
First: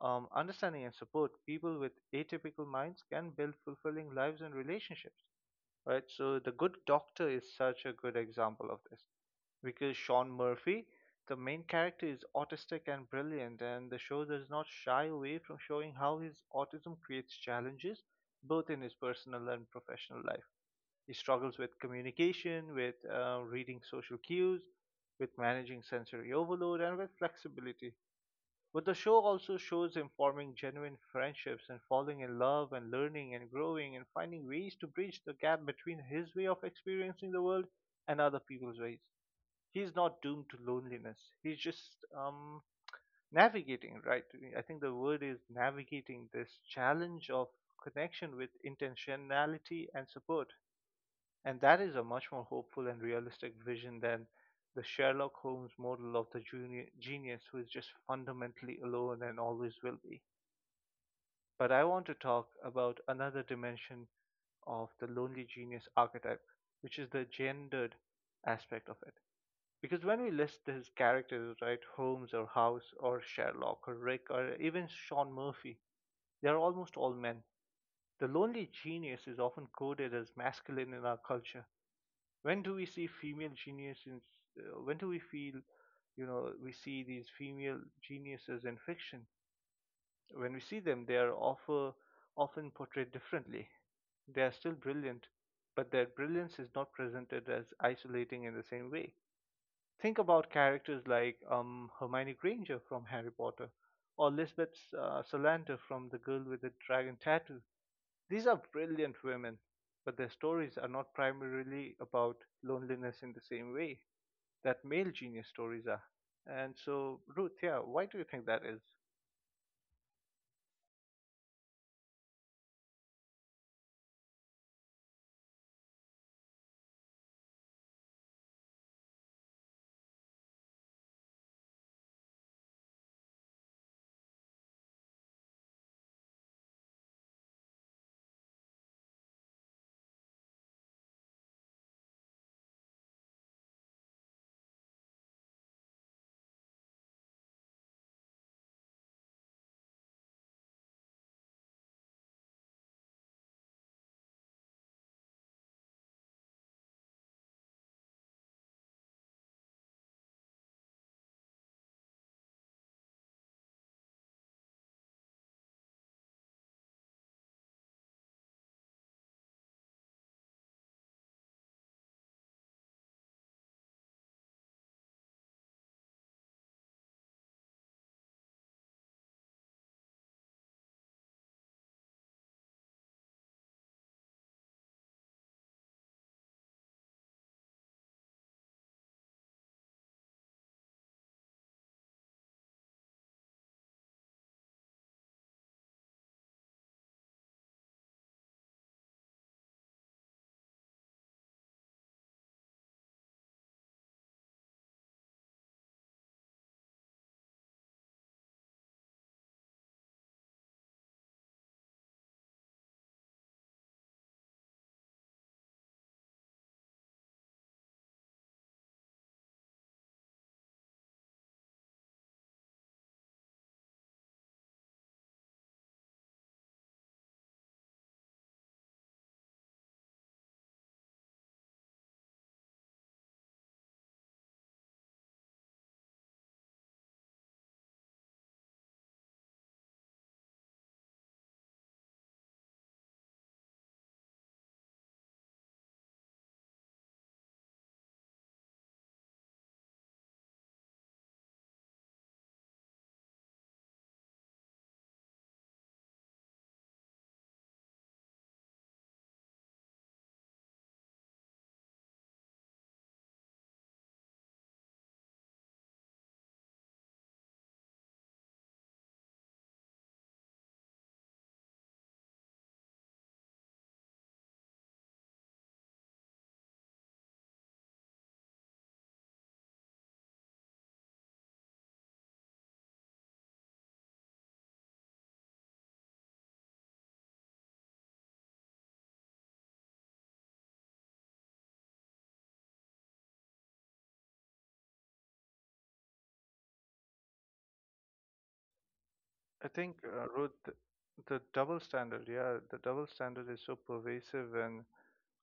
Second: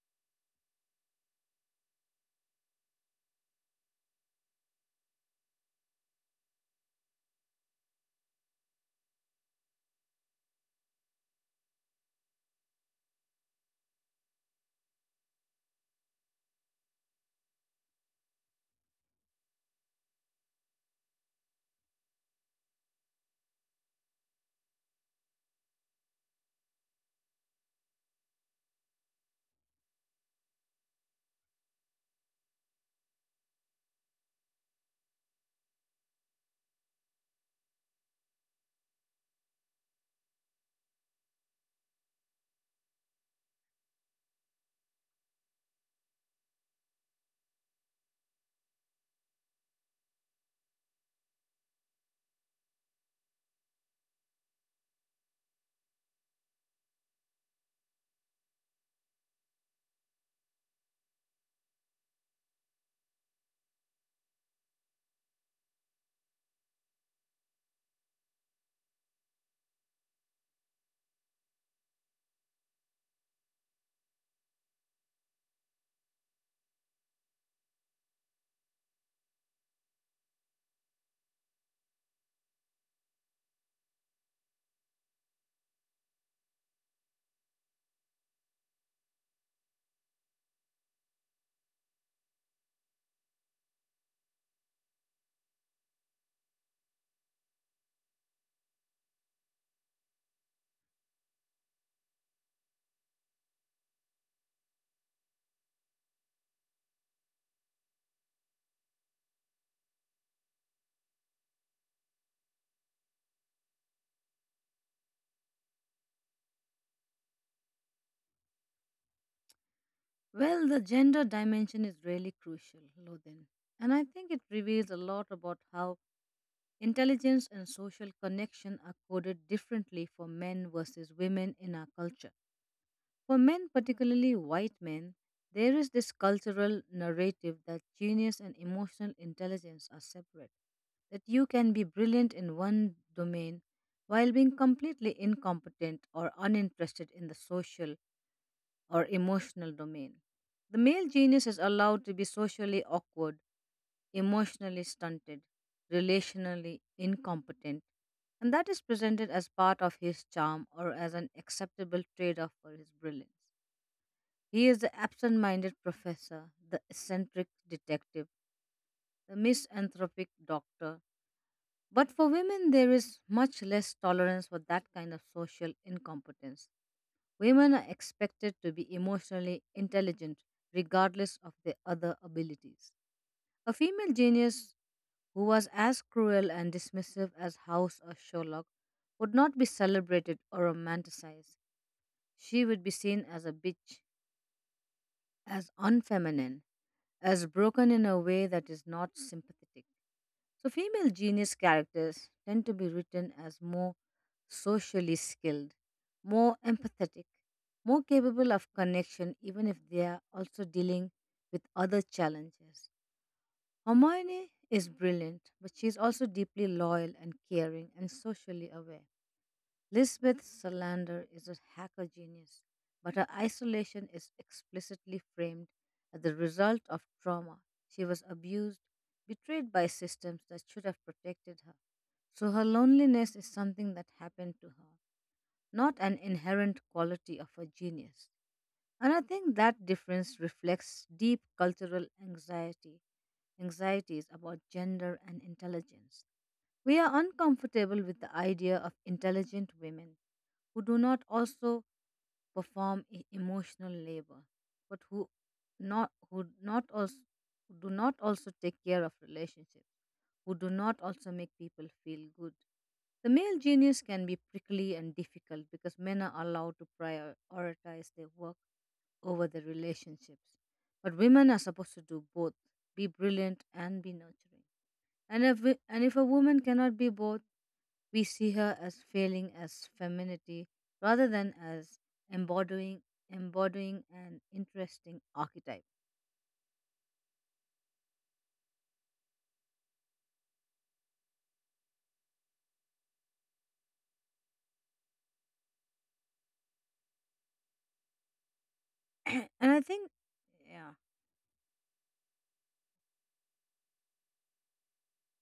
[SPEAKER 1] understanding, and support, people with atypical minds can build fulfilling lives and relationships, right? So the good doctor is such a good example of this because Sean Murphy, the main character, is autistic and brilliant, and the show does not shy away from showing how his autism creates challenges both in his personal and professional life. He struggles with communication, with reading social cues, with managing sensory overload, and with flexibility. But the show also shows him forming genuine friendships and falling in love and learning and growing and finding ways to bridge the gap between his way of experiencing the world and other people's ways. He's not doomed to loneliness. He's just navigating, right? I think the word is navigating this challenge of connection with intentionality and support. And that is a much more hopeful and realistic vision than the Sherlock Holmes model of the junior genius who is just fundamentally alone and always will be. But I want to talk about another dimension of the lonely genius archetype, which is the gendered aspect of it. Because when we list his characters, right, Holmes or House or Sherlock or Rick or even Sean Murphy, they are almost all men. The lonely genius is often coded as masculine in our culture. When do we see female geniuses when do we feel you know We see these female geniuses in fiction. When we see them, they are offer, often portrayed differently. They are still brilliant, but their brilliance is not presented as isolating in the same way. Think about characters like Hermione Granger from Harry Potter, or Lisbeth Salander from The Girl with the Dragon Tattoo. These are brilliant women, but their stories are not primarily about loneliness in the same way that male genius stories are. And so, Ruth, yeah, why do you think that is?
[SPEAKER 2] Well, the gender dimension is really crucial, Lodin, and I think it reveals a lot about how intelligence and social connection are coded differently for men versus women in our culture. For men, particularly white men, there is this cultural narrative that genius and emotional intelligence are separate, that you can be brilliant in one domain while being completely incompetent or uninterested in the social or emotional domain. The male genius is allowed to be socially awkward, emotionally stunted, relationally incompetent, and that is presented as part of his charm or as an acceptable trade off for his brilliance. He is the absent minded professor, the eccentric detective, the misanthropic doctor. But for women, there is much less tolerance for that kind of social incompetence. Women are expected to be emotionally intelligent regardless of their other abilities. A female genius who was as cruel and dismissive as House or Sherlock would not be celebrated or romanticized. She would be seen as a bitch, as unfeminine, as broken in a way that is not sympathetic. So, female genius characters tend to be written as more socially skilled, more empathetic, more capable of connection, even if they are also dealing with other challenges. Hermione is brilliant, but she is also deeply loyal and caring and socially aware. Lisbeth Salander is a hacker genius, but her isolation is explicitly framed as the result of trauma. She was abused, betrayed by systems that should have protected her. So her loneliness is something that happened to her, not an inherent quality of her genius. And I think that difference reflects deep cultural anxiety, anxieties about gender and intelligence. We are uncomfortable with the idea of intelligent women who do not also perform emotional labor, but who not also who do not also take care of relationships, who do not also make people feel good. The male genius can be prickly and difficult because men are allowed to prioritize their work over their relationships. But women are supposed to do both, be brilliant and be nurturing. And if a woman cannot be both, we see her as failing as femininity rather than as embodying embodying an interesting archetype.
[SPEAKER 1] I
[SPEAKER 2] And I
[SPEAKER 1] think,
[SPEAKER 2] think,
[SPEAKER 1] Ruth,
[SPEAKER 2] yeah.
[SPEAKER 1] the double standard is so pervasive and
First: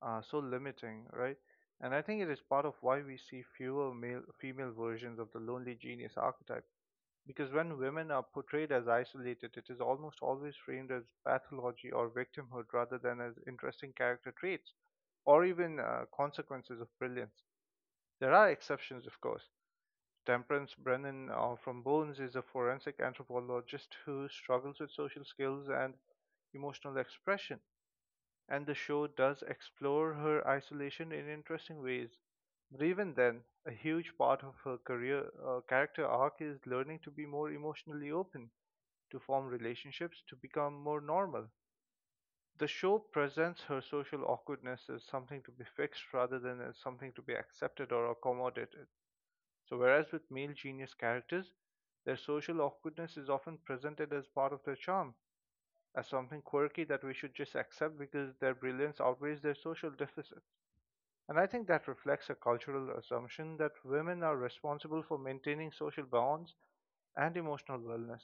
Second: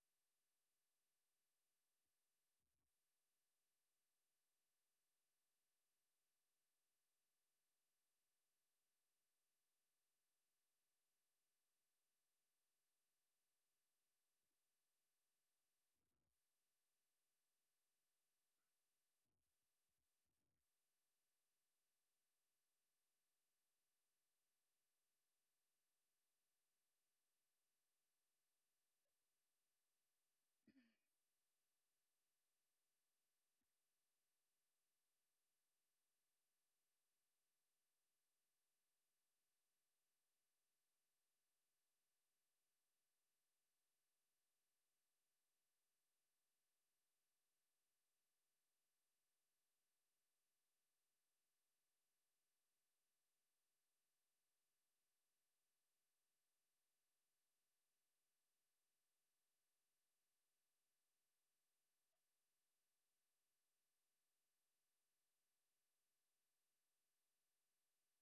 [SPEAKER 1] so limiting, right? And I think it is part of why we see fewer male, female versions of the lonely genius archetype. Because when women are portrayed as isolated, it is almost always framed as pathology or victimhood rather than as interesting character traits or even consequences of brilliance. There are exceptions, of course. Temperance Brennan from Bones is a forensic anthropologist who struggles with social skills and emotional expression, and the show does explore her isolation in interesting ways. But even then, a huge part of her career character arc is learning to be more emotionally open, to form relationships, to become more normal. The show presents her social awkwardness as something to be fixed rather than as something to be accepted or accommodated. So, whereas with male genius characters, their social awkwardness is often presented as part of their charm, as something quirky that we should just accept because their brilliance outweighs their social deficit. And I think that reflects a cultural assumption that women are responsible for maintaining social bonds and emotional wellness,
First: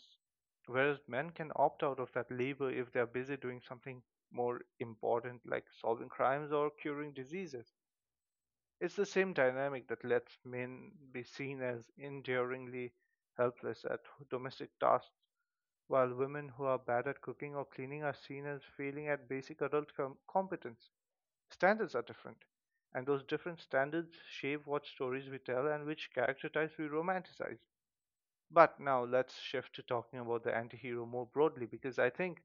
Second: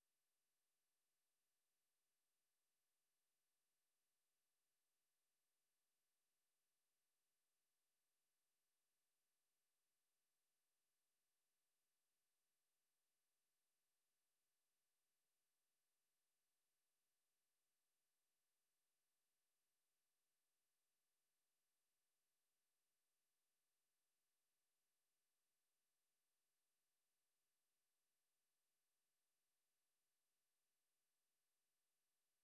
[SPEAKER 1] whereas men can opt out of that labor if they are busy doing something more important like solving crimes or curing diseases. It's the same dynamic that lets men be seen as enduringly helpless at domestic tasks, while women who are bad at cooking or cleaning are seen as failing at basic adult competence. Standards are different, and those different standards shape what stories we tell and which character types we romanticize. But now let's shift to talking about the antihero more broadly, because I think,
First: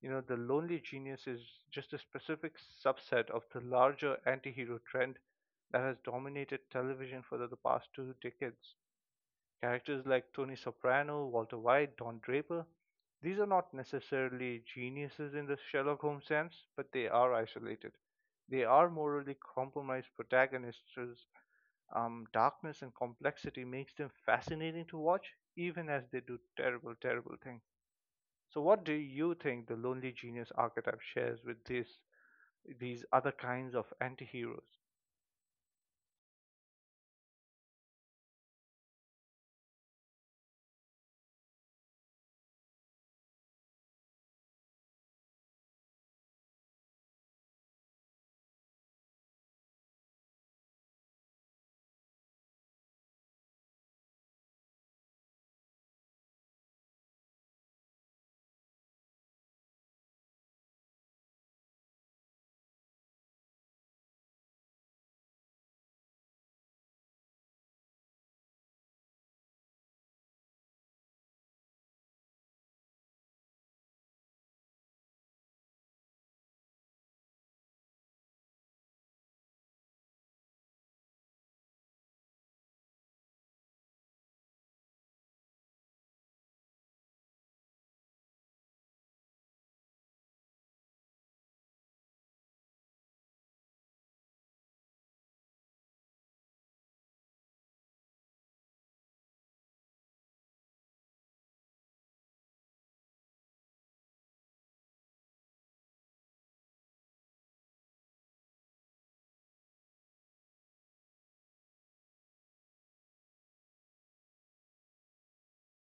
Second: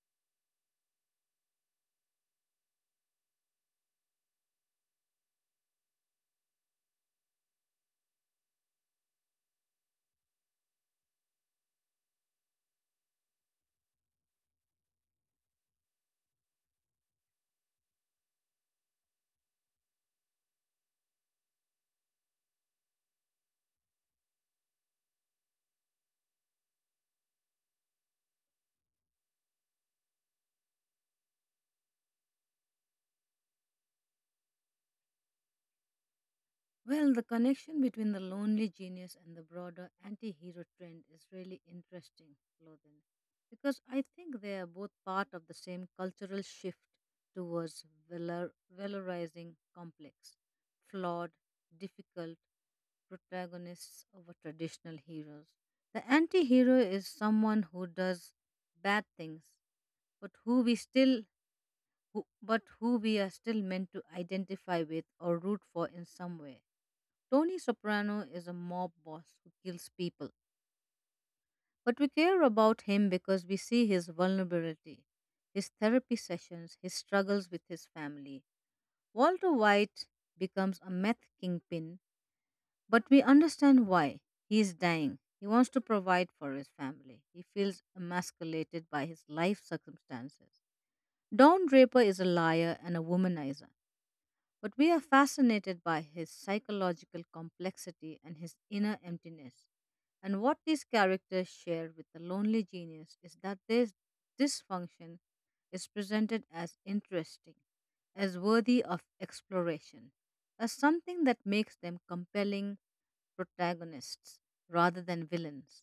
[SPEAKER 1] you know, the lonely genius is just a specific subset of the larger antihero trend that has dominated television for the past two decades. Characters like Tony Soprano, Walter White, Don Draper, these are not necessarily geniuses in the Sherlock Holmes sense, but they are isolated. They are morally compromised protagonists whose darkness and complexity makes them fascinating to watch, even as they do terrible, terrible things. So, what do you think the lonely genius archetype shares with these other kinds of anti heroes?
[SPEAKER 2] Well, the connection between the lonely genius and the broader anti hero trend is really interesting, Lothan, because I think they are both part of the same cultural shift towards valor- valorizing complex, flawed, difficult protagonists over traditional heroes. The anti hero is someone who does bad things, but who we still who, but who we are still meant to identify with or root for in some way. Tony Soprano is a mob boss who kills people, but we care about him because we see his vulnerability, his therapy sessions, his struggles with his family. Walter White becomes a meth kingpin, but we understand why. He is dying. He wants to provide for his family. He feels emasculated by his life circumstances. Don Draper is a liar and a womanizer. But we are fascinated by his psychological complexity and his inner emptiness. And what these characters share with the lonely genius is that this dysfunction is presented as interesting, as worthy of exploration, as something that makes them compelling protagonists rather than villains.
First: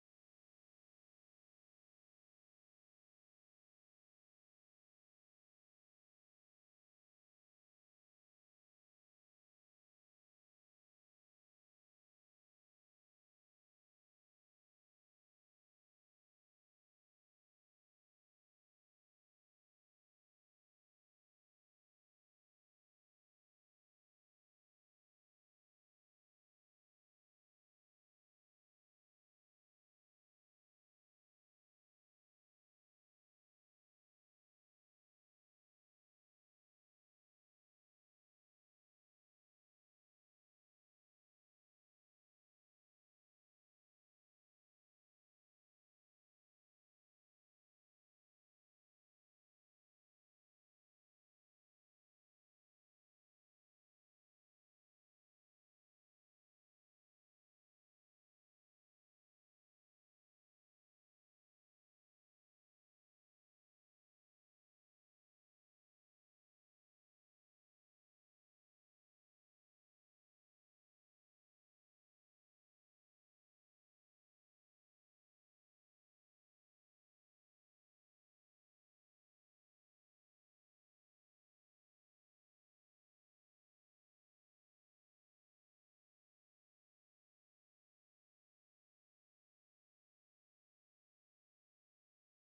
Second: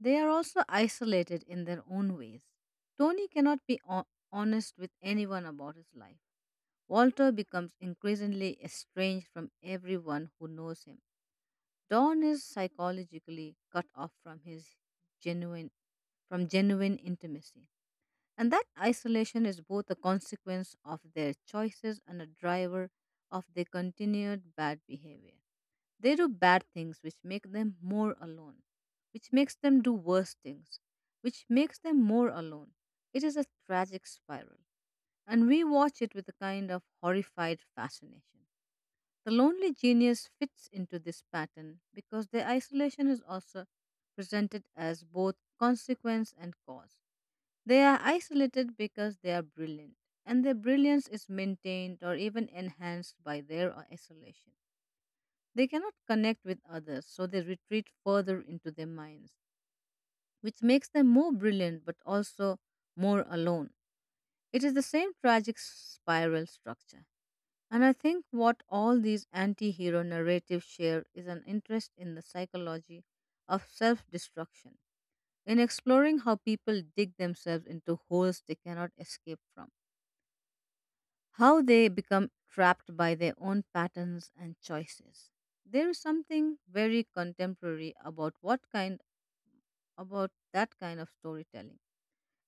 [SPEAKER 2] They are also isolated in their own ways. Tony cannot be honest with anyone about his life. Walter becomes increasingly estranged from everyone who knows him. Dawn is psychologically cut off from his genuine genuine intimacy. And that isolation is both a consequence of their choices and a driver of their continued bad behavior. They do bad things which make them more alone, which makes them do worse things, which makes them more alone. It is a tragic spiral, and we watch it with a kind of horrified fascination. The lonely genius fits into this pattern because their isolation is also presented as both consequence and cause. They are isolated because they are brilliant, and their brilliance is maintained or even enhanced by their isolation. They cannot connect with others, so they retreat further into their minds, which makes them more brilliant but also more alone. It is the same tragic spiral structure. And I think what all these anti hero narratives share is an interest in the psychology of self destruction, in exploring how people dig themselves into holes they cannot escape from, how they become trapped by their own patterns and choices. There is something very contemporary about what kind about that kind of storytelling.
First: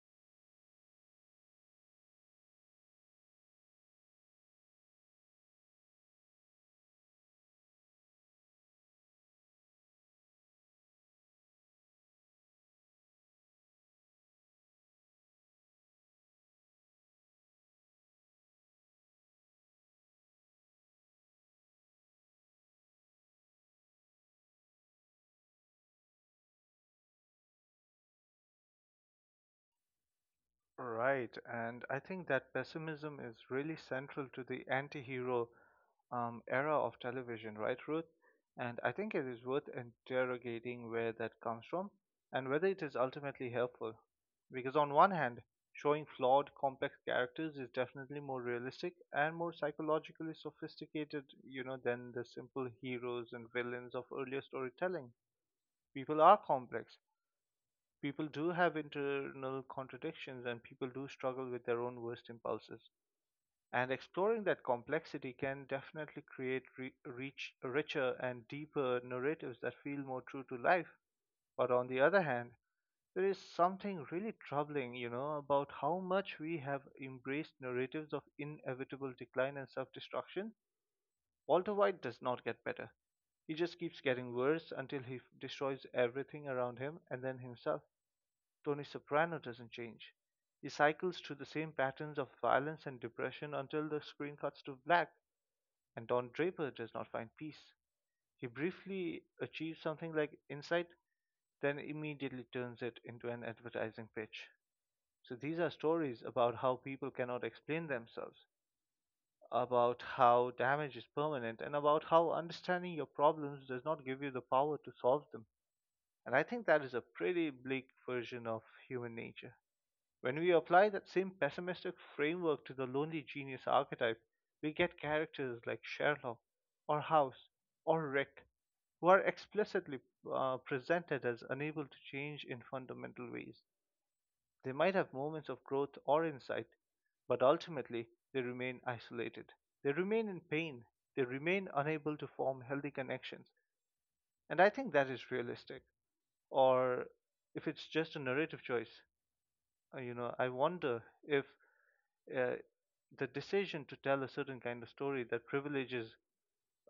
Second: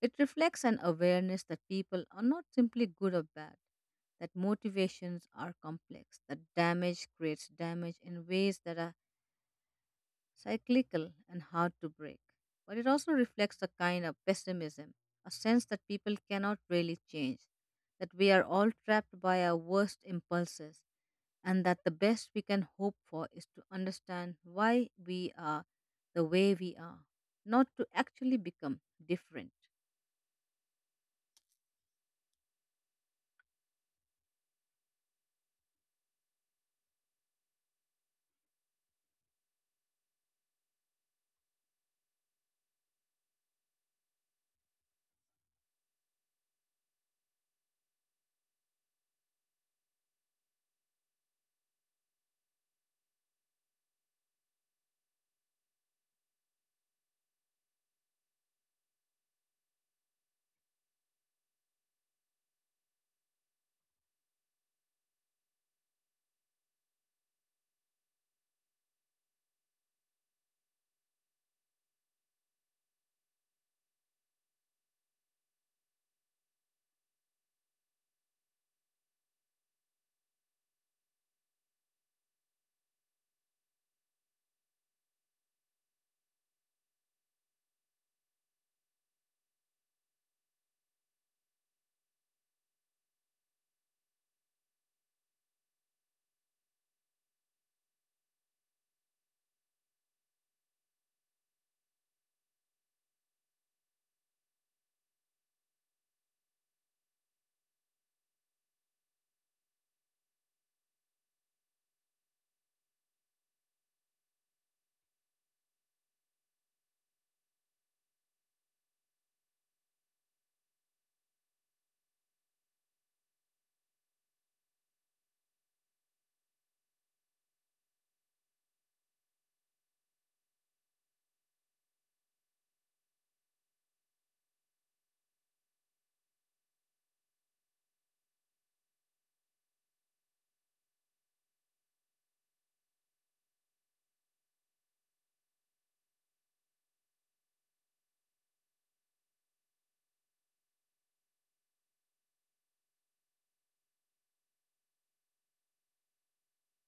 [SPEAKER 2] It reflects an awareness that people are not simply good or bad, that motivations are complex, that damage creates damage in ways that are cyclical and hard to break. But it also reflects a kind of pessimism, a sense that people cannot really change, that we are all trapped by our worst impulses, and that the best we can hope for is to understand why we are the way we are, not to actually become different.
[SPEAKER 1] Right, and I think that pessimism is really central to the anti-hero era of television, right, Ruth? And I think it is worth interrogating where that comes from and whether it is ultimately helpful. Because on one hand, showing flawed, complex characters is definitely more realistic and more psychologically sophisticated, you know, than the simple heroes and villains of earlier storytelling. People are complex, people do have internal contradictions and people do struggle with their own worst impulses. And exploring that complexity can definitely create reach, richer and deeper narratives that feel more true to life. But on the other hand, there is something really troubling, you know, about how much we have embraced narratives of inevitable decline and self destruction. Walter White does not get better. He just keeps getting worse until he destroys everything around him and then himself. Tony Soprano doesn't change. He cycles through the same patterns of violence and depression until the screen cuts to black, and Don Draper does not find peace. He briefly achieves something like insight, then immediately turns it into an advertising pitch. So these are stories about how people cannot explain themselves, about how damage is permanent, and about how understanding your problems does not give you the power to solve them. And I think that is a pretty bleak version of human nature. When we apply that same pessimistic framework to the lonely genius archetype, we get characters like Sherlock or House or Rick who are explicitly presented as unable to change in fundamental ways. They might have moments of growth or insight, but ultimately they remain isolated. They remain in pain. They remain unable to form healthy connections. And I think that is realistic. Or if it's just a narrative choice, I wonder if uh, the decision to tell a certain kind of story that privileges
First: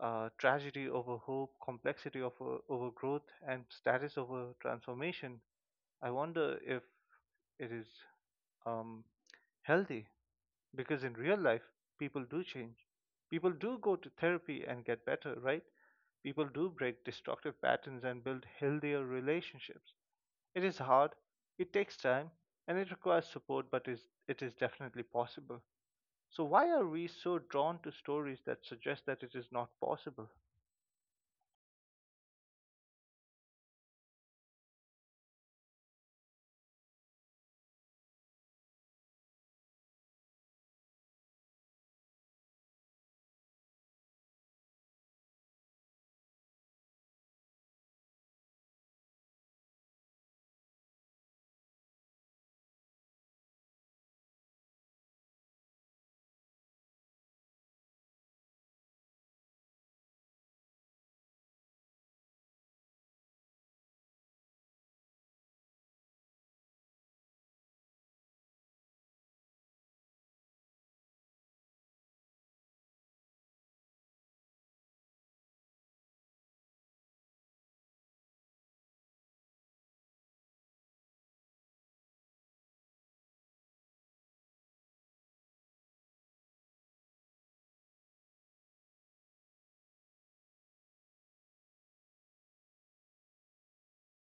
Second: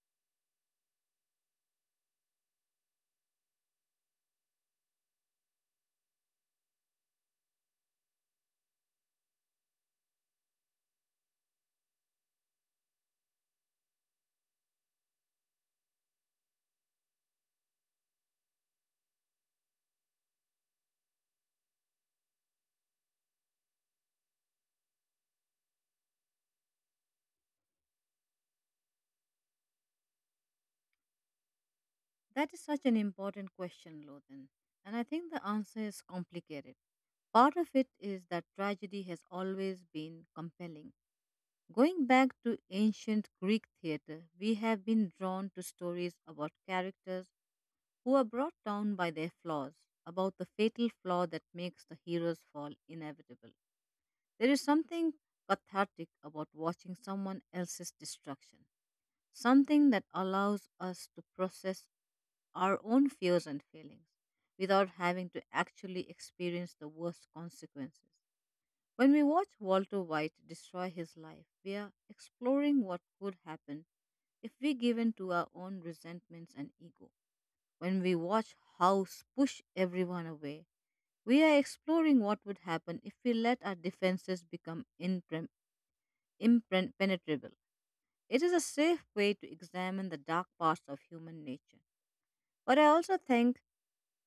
[SPEAKER 1] tragedy over hope, complexity over growth, and status over transformation, I wonder if it is um, healthy because in real life, people do change. People do go to therapy and get better, right? People do break destructive patterns and build healthier relationships. It is hard, it takes time, and it requires support, it is definitely possible. So, why are we so drawn to stories that suggest that it is not possible?
[SPEAKER 2] That is such an important question, Lothan, and I think the answer is complicated. Part of it is that tragedy has always been compelling. Going back to ancient Greek theater, we have been drawn to stories about characters who are brought down by their flaws, about the fatal flaw that makes the hero's fall inevitable. There is something cathartic about watching someone else's destruction, something that allows us to process our own fears and feelings without having to actually experience the worst consequences. When we watch Walter White destroy his life, we are exploring what could happen if we give in to our own resentments and ego. When we watch House push everyone away, we are exploring what would happen if we let our defenses become impenetrable. It is a safe way to examine the dark parts of human nature. But I also think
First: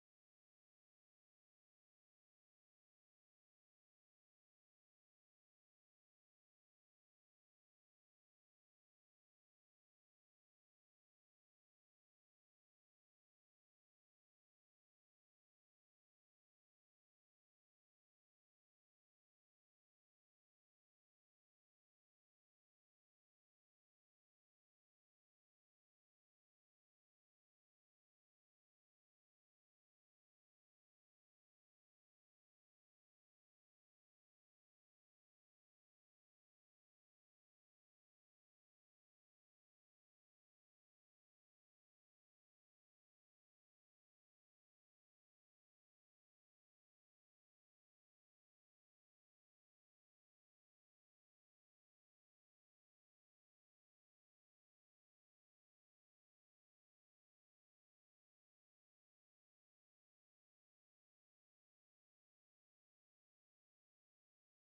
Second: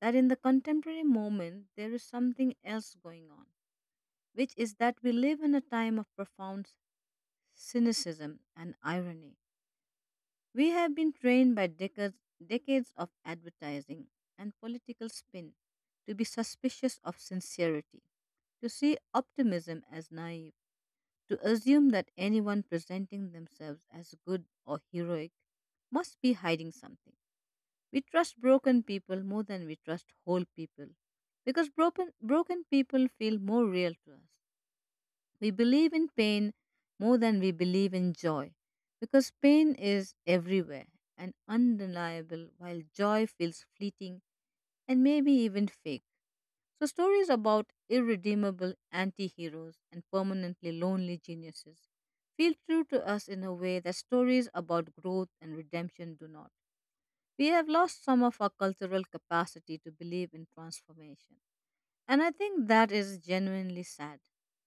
[SPEAKER 2] that in the contemporary moment, there is something else going on, which is that we live in a time of profound cynicism and irony. We have been trained by decades, decades of advertising and political spin to be suspicious of sincerity, to see optimism as naive, to assume that anyone presenting themselves as good or heroic must be hiding something. We trust broken people more than we trust whole people because broken people feel more real to us. We believe in pain more than we believe in joy because pain is everywhere and undeniable, while joy feels fleeting and maybe even fake. So, stories about irredeemable anti heroes and permanently lonely geniuses feel true to us in a way that stories about growth and redemption do not. We have lost some of our cultural capacity to believe in transformation. And I think that is genuinely sad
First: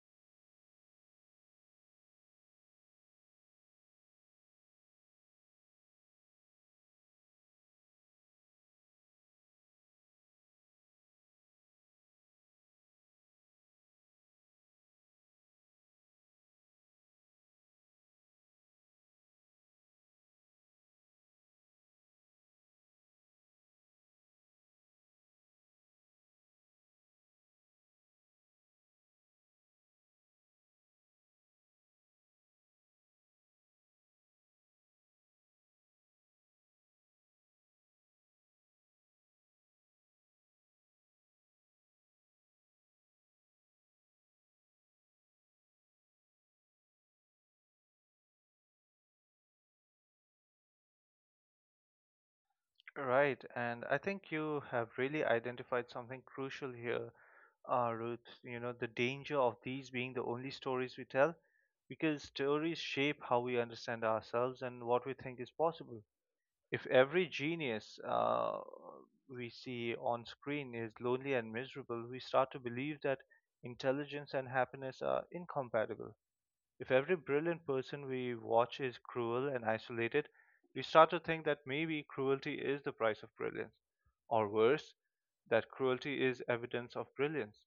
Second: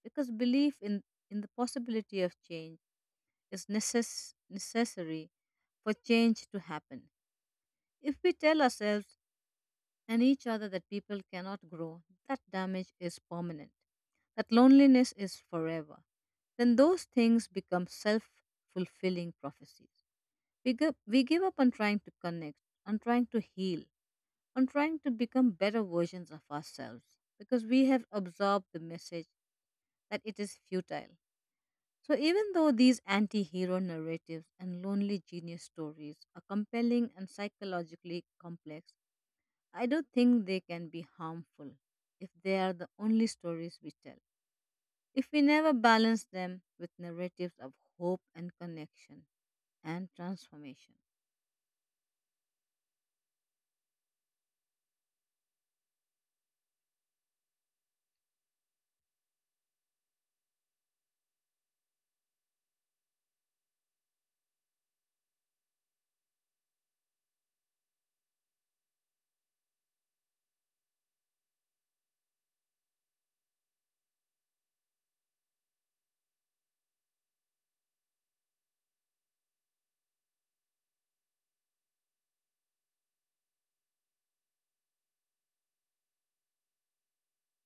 [SPEAKER 2] because belief in the possibility of change is necessary for change to happen. If we tell ourselves and each other that people cannot grow, that damage is permanent, that loneliness is forever, then those things become self fulfilling prophecies. We give up on trying to connect, on trying to heal, on trying to become better versions of ourselves because we have absorbed the message that it is futile. So, even though these anti hero narratives and lonely genius stories are compelling and psychologically complex, I don't think they can be harmful if they are the only stories we tell. If we never balance them with narratives of hope and connection and transformation.
[SPEAKER 1] Right, and I think you have really identified something crucial here, Ruth. You know, the danger of these being the only stories we tell, because stories shape how we understand ourselves and what we think is possible. If every genius we see on screen is lonely and miserable, we start to believe that intelligence and happiness are incompatible. If every brilliant person we watch is cruel and isolated, we start to think that maybe cruelty is the price of brilliance, or worse, that cruelty is evidence of brilliance.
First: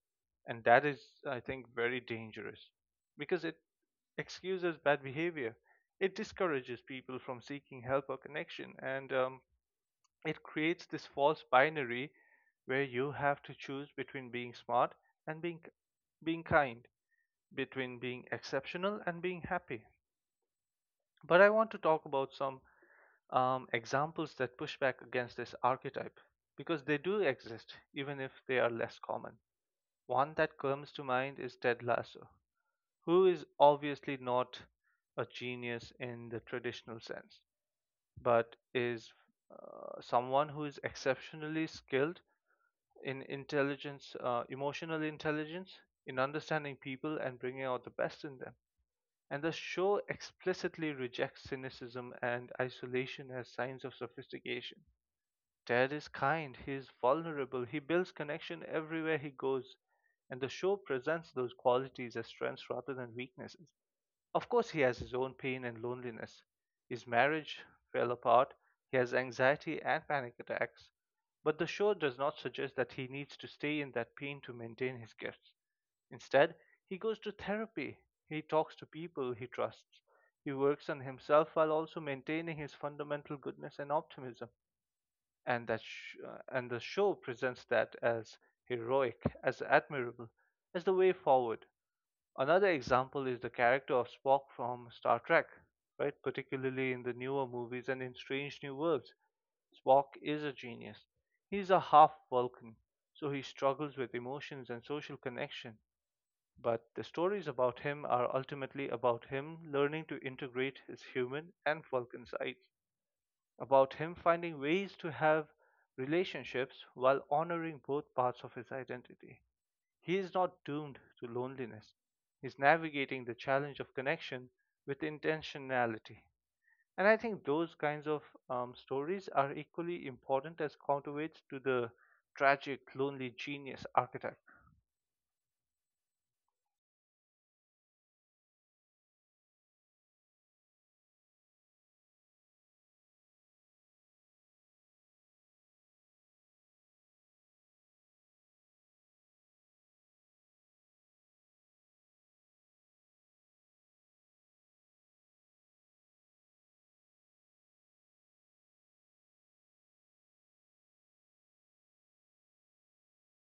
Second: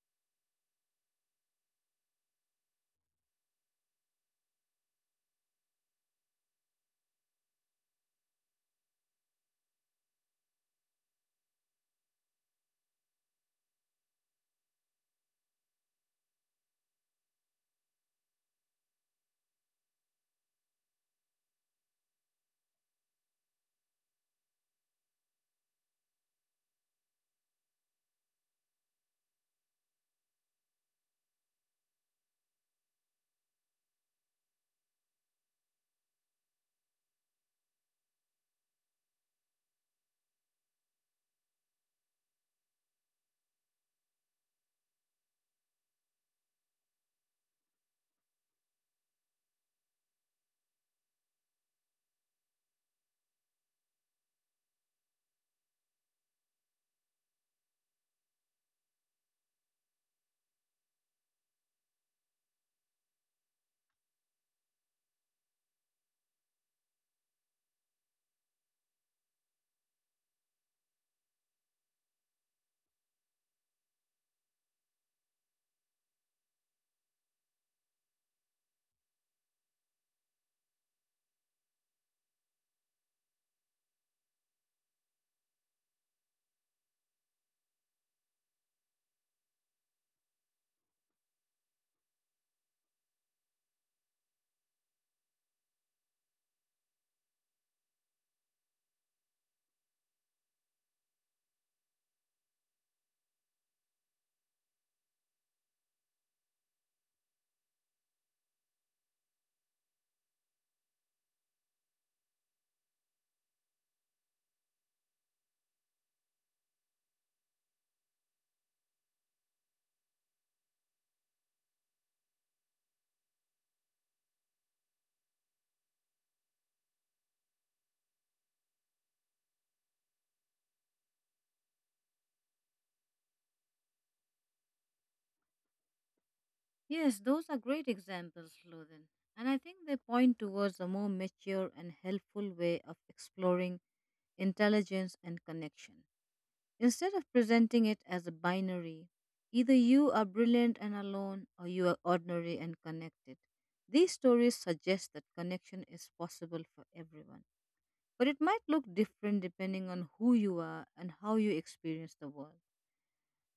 [SPEAKER 1] And that is, I think, very dangerous because it excuses bad behavior. It discourages people from seeking help or connection, and it creates this false binary where you have to choose between being smart and being kind, between being exceptional and being happy. But I want to talk about some examples that push back against this archetype because they do exist, even if they are less common. One that comes to mind is Ted Lasso, who is obviously not a genius in the traditional sense, but is someone who is exceptionally skilled in intelligence, emotional intelligence, in understanding people and bringing out the best in them, and the show explicitly rejects cynicism and isolation as signs of sophistication. Ted is kind, he is vulnerable, he builds connection everywhere he goes, and the show presents those qualities as strengths rather than weaknesses. Of course, he has his own pain and loneliness. His marriage fell apart, he has anxiety and panic attacks, but the show does not suggest that he needs to stay in that pain to maintain his gifts. Instead, he goes to therapy, he talks to people he trusts, he works on himself while also maintaining his fundamental goodness and optimism. And the show presents that as heroic, as admirable, as the way forward. Another example is the character of Spock from Star Trek, right? Particularly in the newer movies and in Strange New Worlds. Spock is a genius. He's a half Vulcan, so he struggles with emotions and social connection. But the stories about him are ultimately about him learning to integrate his human and Vulcan sides, about him finding ways to have relationships while honoring both parts of his identity. He is not doomed to loneliness. He's navigating the challenge of connection with intentionality. And I think those kinds of stories are equally important as counterweights to the tragic, lonely genius archetype.
[SPEAKER 2] Yes, those are great examples, Lothan. And I think they point towards a more mature and helpful way of exploring intelligence and connection. Instead of presenting it as a binary, either you are brilliant and alone or you are ordinary and connected. These stories suggest that connection is possible for everyone, but it might look different depending on who you are and how you experience the world.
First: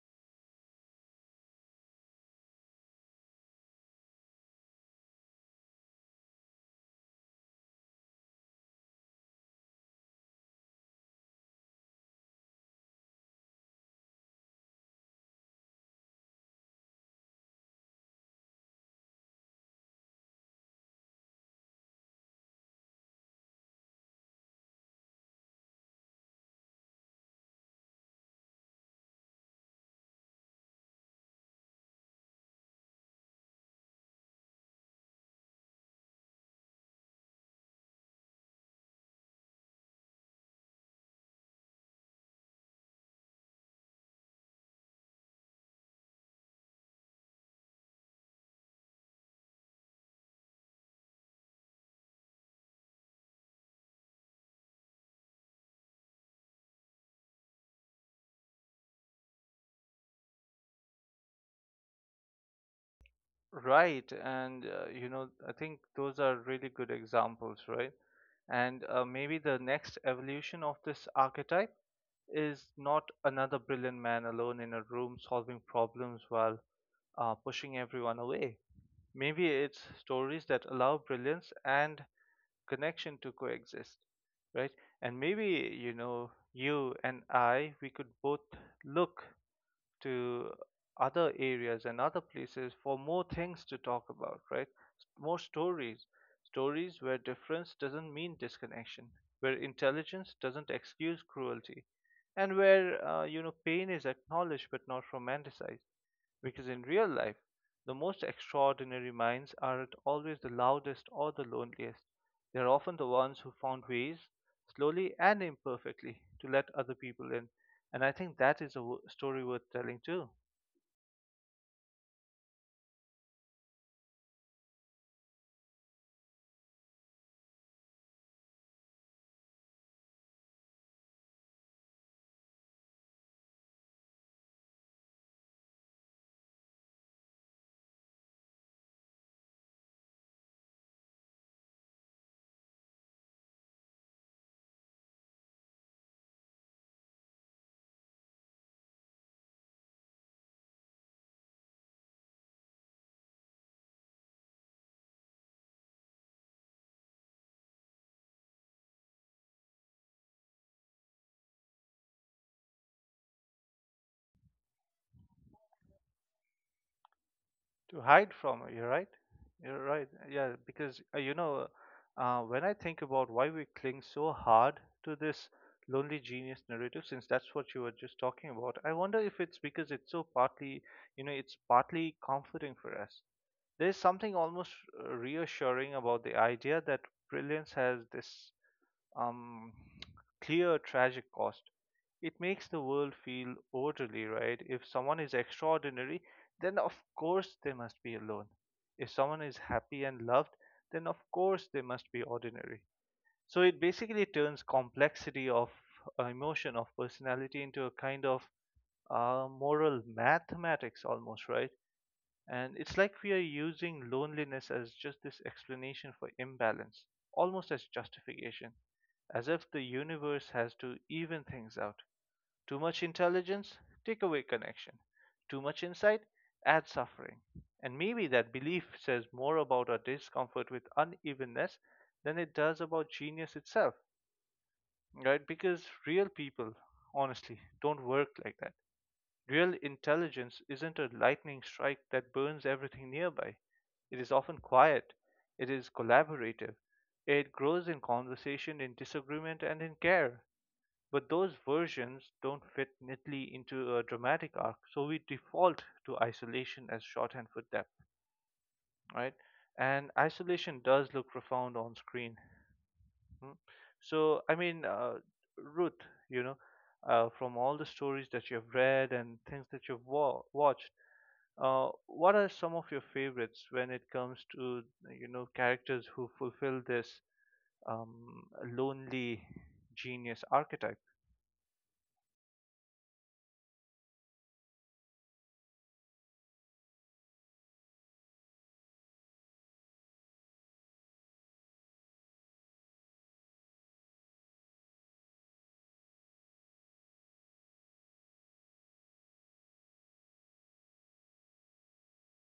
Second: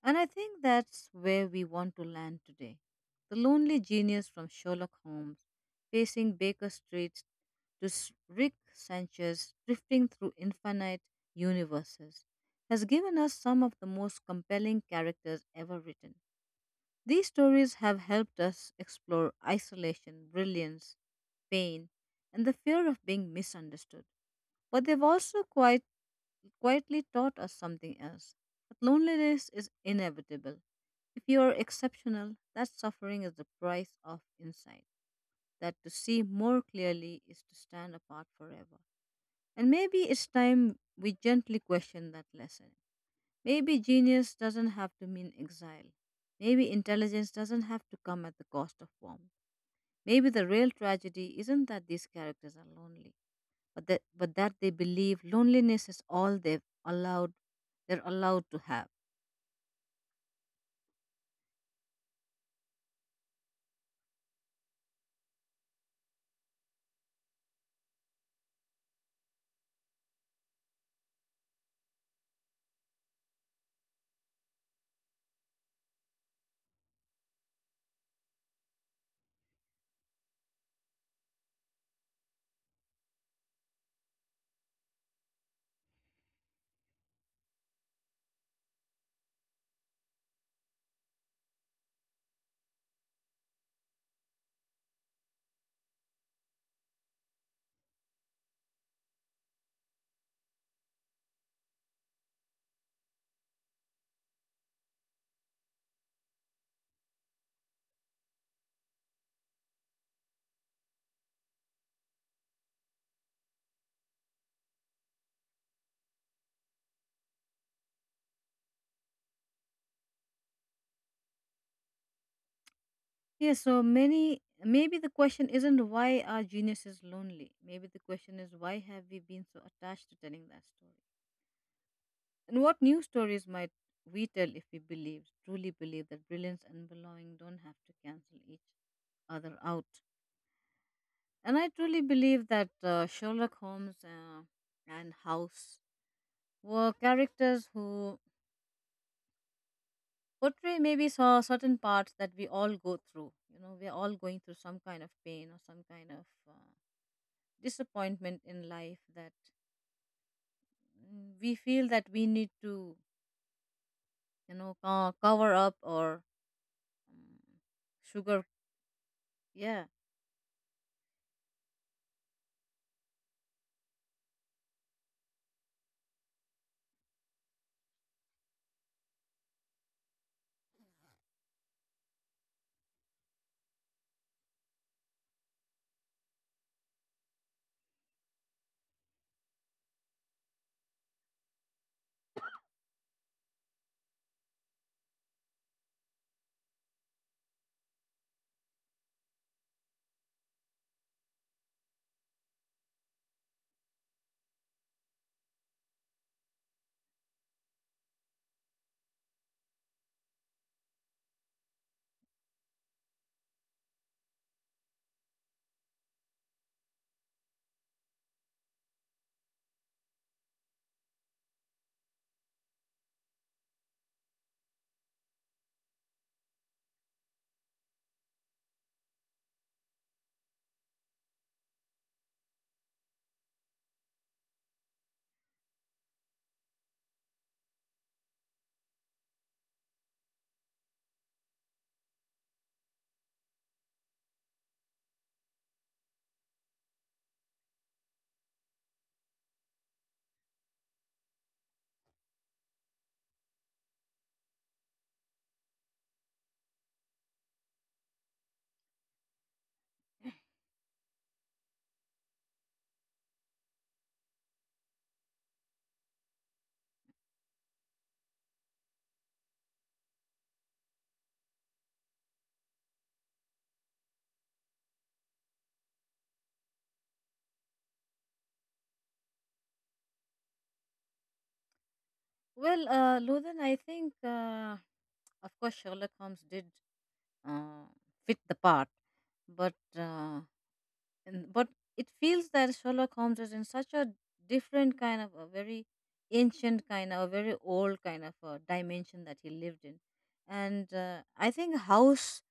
[SPEAKER 2] And I think that's where we want to land today. The lonely genius from Sherlock Holmes, pacing Baker Street to Rick Sanchez, drifting through infinite universes, has given us some of the most compelling characters ever written. These stories have helped us explore isolation, brilliance, pain, and the fear of being misunderstood. But they've also quite quietly taught us something else, that loneliness is inevitable. If you are exceptional, that suffering is the price of insight. That to see more clearly is to stand apart forever. And maybe it's time we gently question that lesson. Maybe genius doesn't have to mean exile. Maybe intelligence doesn't have to come at the cost of warmth. Maybe the real tragedy isn't that these characters are lonely, but that they believe loneliness is all they're allowed to have.
[SPEAKER 1] Right, and I think those are really good examples, right? And maybe the next evolution of this archetype is not another brilliant man alone in a room solving problems while pushing everyone away. Maybe it's stories that allow brilliance and connection to coexist, right? And maybe, you and I, we could both look to other areas and other places for more things to talk about, right? More stories. Stories where difference doesn't mean disconnection, where intelligence doesn't excuse cruelty, and where, pain is acknowledged but not romanticized. Because in real life, the most extraordinary minds aren't always the loudest or the loneliest. They're often the ones who found ways, slowly and imperfectly, to let other people in. And I think that is a story worth telling too.
[SPEAKER 2] Yeah, so many maybe the question isn't, why are geniuses lonely? Maybe the question is, why have we been so attached to telling that story? And what new stories might we tell if we believe, truly believe, that brilliance and belonging don't have to cancel each other out? And I truly believe that Sherlock Holmes and House were characters who portray maybe saw certain parts that we all go through. You know, we're all going through some kind of pain or some kind of disappointment in life that we feel that we need to, you know, cover up or um,
[SPEAKER 1] To hide
[SPEAKER 2] sugar.
[SPEAKER 1] from, it, you're right. You're
[SPEAKER 2] Yeah.
[SPEAKER 1] right. Yeah, because when I think about why we cling so hard to this lonely genius narrative, since that's what you were just talking about, I wonder if it's because it's so partly, it's partly comforting for us. There is something almost reassuring about the idea that brilliance has this um, clear tragic cost. It makes the world feel orderly, right? If someone is extraordinary, then of course they must be alone. If someone is happy and loved, then of course they must be ordinary. So it basically turns complexity of emotion, of personality into a kind of moral mathematics almost, right? And it's like we are using loneliness as just this explanation for imbalance, almost as justification, as if the universe has to even things out. Too much intelligence, take away connection. Too much insight, add suffering. And maybe that belief says more about our discomfort with unevenness than it does about genius itself, right? Because real people, honestly, don't work like that. Real intelligence isn't a lightning strike that burns everything nearby. It is often quiet, it is collaborative, it grows in conversation, in disagreement, and in care. But those versions don't fit neatly into a dramatic arc, so we default to isolation as shorthand for depth, right? And isolation does look profound on screen. Hmm? So, I mean, Ruth, you know, from all the stories that you've read and things that you've watched, what are some of your favorites when it comes to, you know, characters who fulfill this um, lonely genius archetype?
[SPEAKER 2] Well, Luthan, I think, of course, Sherlock Holmes did uh, fit the part, but and, but it feels that Sherlock Holmes is in such a different kind of a very ancient kind of a very old kind of a dimension that he lived in, and I think House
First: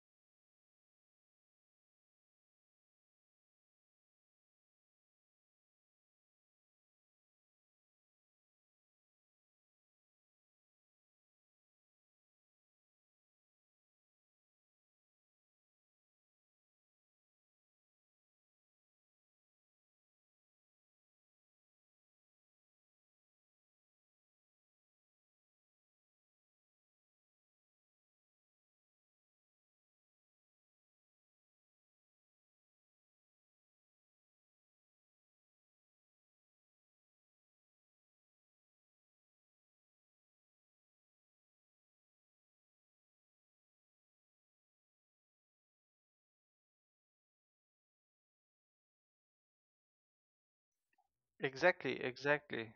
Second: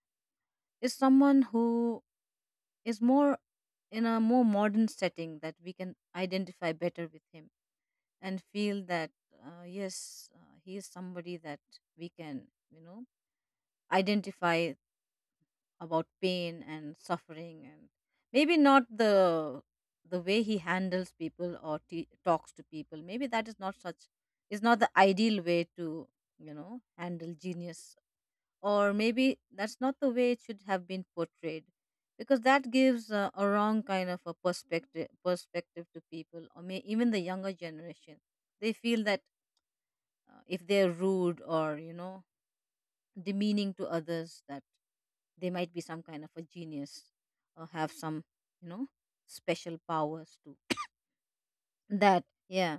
[SPEAKER 2] is someone who is more in a more modern setting that we can identify better with him and feel that, yes, he is somebody that we can, you know, identify about pain and suffering, and maybe not the way he handles people or talks to people, maybe that is not such, is not the ideal way to, you know, handle genius, or maybe that's not the way it should have been portrayed, because that gives a wrong kind of a perspective to people, or may even the younger generation, they feel that if they're rude or, you know, demeaning to others, that they might be some kind of a genius or have some, you know, special powers too.
[SPEAKER 1] Exactly,
[SPEAKER 2] That,
[SPEAKER 1] exactly.
[SPEAKER 2] yeah.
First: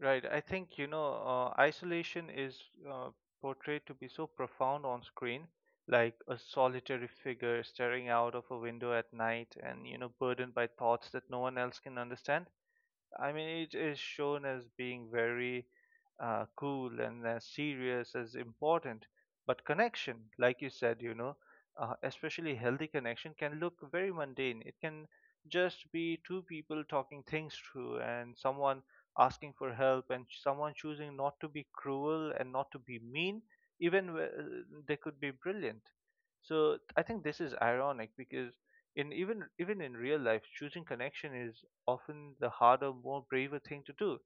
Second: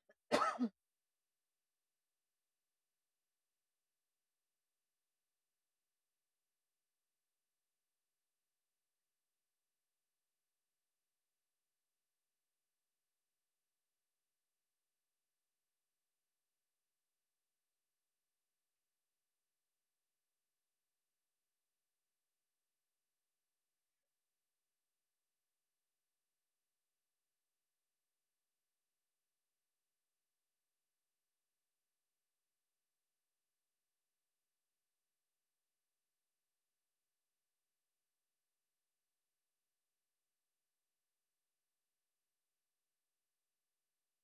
[SPEAKER 1] Right. I think, isolation is uh, portrayed to be so profound on screen, like a solitary figure staring out of a window at night and, you know, burdened by thoughts that no one else can understand. I mean, it is shown as being very cool and as serious as important. But connection, like you said, especially healthy connection, can look very mundane. It can just be two people talking things through and someone asking for help and someone choosing not to be cruel and not to be mean, even they could be brilliant. So I think this is ironic because in even even in real life, choosing connection is often the harder, more braver thing to do.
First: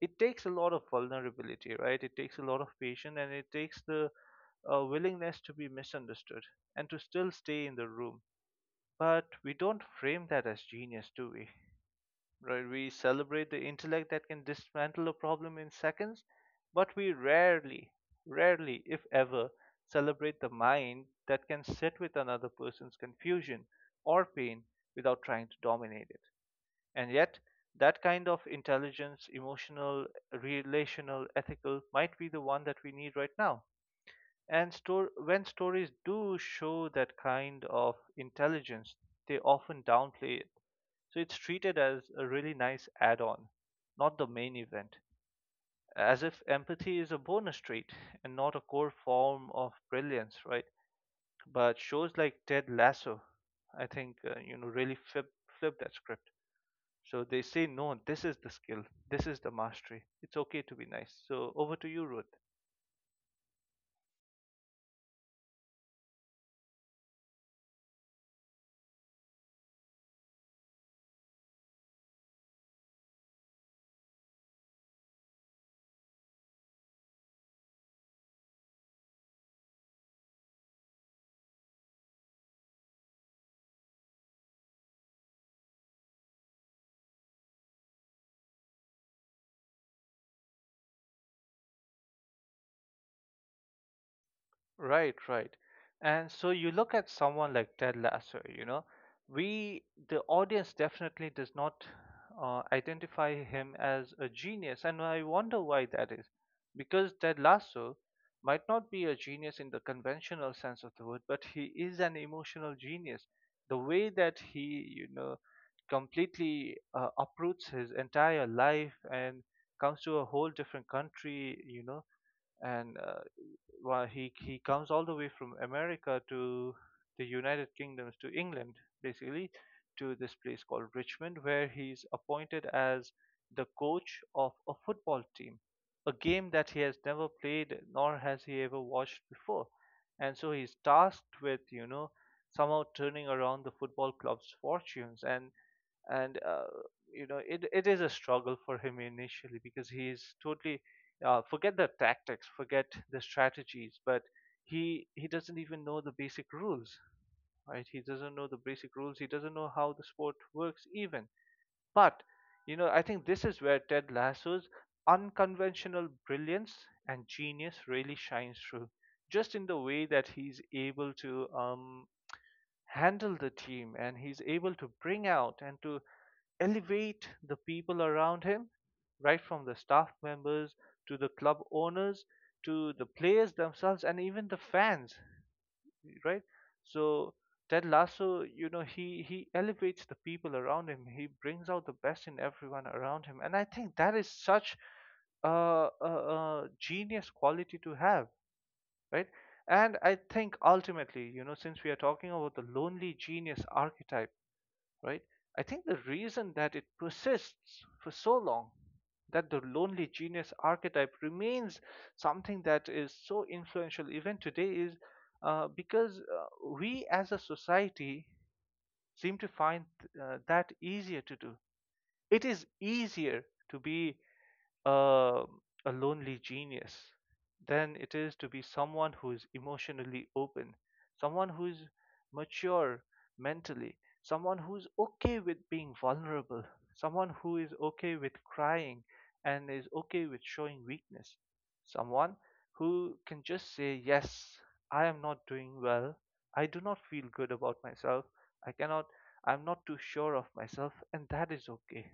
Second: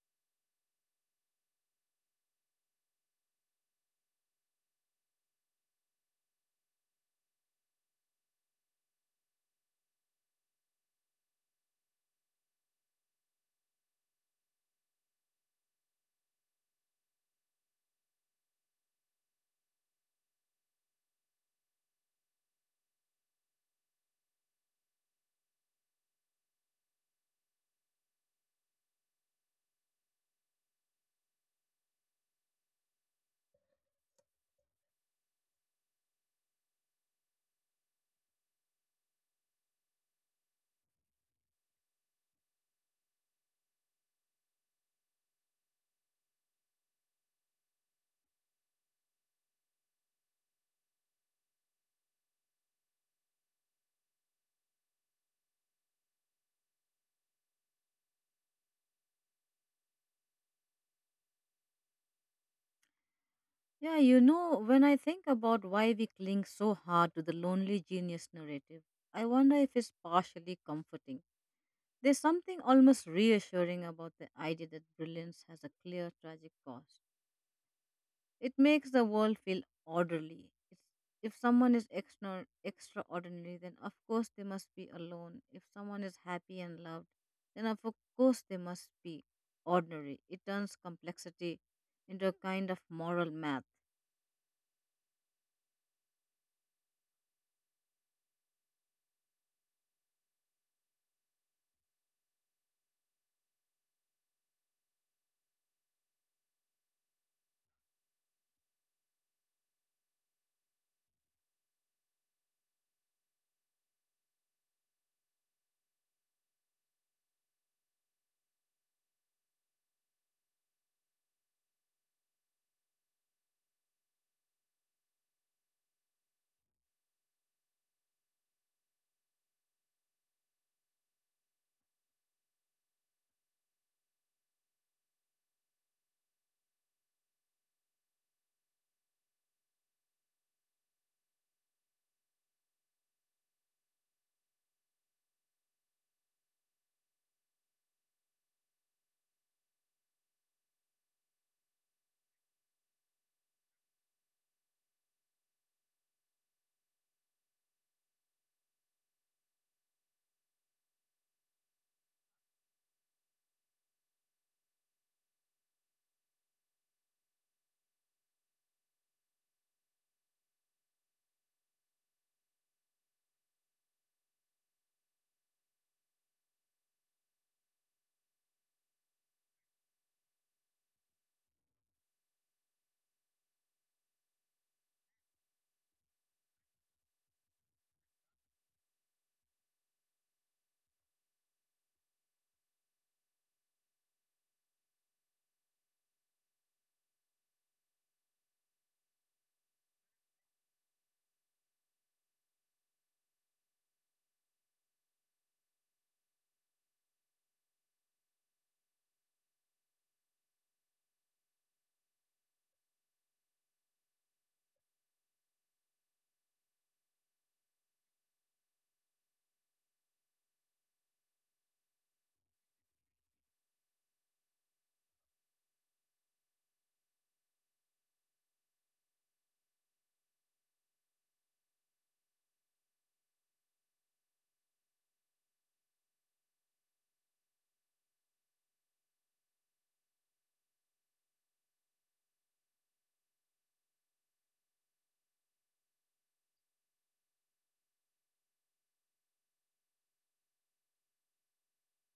[SPEAKER 1] It takes a lot of vulnerability, right? It takes a lot of patience and it takes the willingness to be misunderstood and to still stay in the room. But we don't frame that as genius, do we? Right? We celebrate the intellect that can dismantle a problem in seconds, but we rarely, if ever, celebrate the mind that can sit with another person's confusion or pain without trying to dominate it. And yet, that kind of intelligence, emotional, relational, ethical, might be the one that we need right now. And when stories do show that kind of intelligence, they often downplay it. So it's treated as a really nice add on, not the main event. As if empathy is a bonus trait and not a core form of brilliance, right? But shows like Ted Lasso, I think, really flip that script. So they say, no, this is the skill, this is the mastery. It's okay to be nice. So over to you, Ruth.
[SPEAKER 2] Yeah, you know, when I think about why we cling so hard to the lonely genius narrative, I wonder if it's partially comforting. There's something almost reassuring about the idea that brilliance has a clear tragic cause. It makes the world feel orderly. It's, if someone is extraordinary, then of course they must be alone. If someone is happy and loved, then of course they must be ordinary. It turns complexity into a kind of moral math.
[SPEAKER 1] Right, right. And so you look at someone like Ted Lasso, we, the audience definitely does not identify him as a genius. And I wonder why that is. Because Ted Lasso might not be a genius in the conventional sense of the word, but he is an emotional genius. The way that he, you know, completely uproots his entire life and comes to a whole different country, you know, and why he comes all the way from America to the United Kingdoms, to England, basically, to this place called Richmond, where he's appointed as the coach of a football team, a game that he has never played nor has he ever watched before, and so he's tasked with, you know, somehow turning around the football club's fortunes. And You know it is a struggle for him initially because he's totally forget the tactics, forget the strategies, but he doesn't even know the basic rules, right? He doesn't know the basic rules, he doesn't know how the sport works even. But, you know, I think this is where Ted Lasso's unconventional brilliance and genius really shines through, just in the way that he's able to handle the team, and he's able to bring out and to elevate the people around him, right from the staff members to the club owners to the players themselves and even the fans, right? So Ted Lasso, you know, he elevates the people around him. He brings out the best in everyone around him, and I think that is such a genius quality to have, right? And I think ultimately, you know, since we are talking about the lonely genius archetype, right? I think the reason that it persists for so long, that the lonely genius archetype remains something that is so influential even today, is because we as a society seem to find that easier to do. It is easier to be a, a lonely genius than it is to be someone who is emotionally open, someone who is mature mentally, someone who is okay with being vulnerable, someone who is okay with crying and is okay with showing weakness, someone who can just say, "Yes, I am not doing well, I do not feel good about myself, I cannot, I'm not too sure of myself," and that is okay.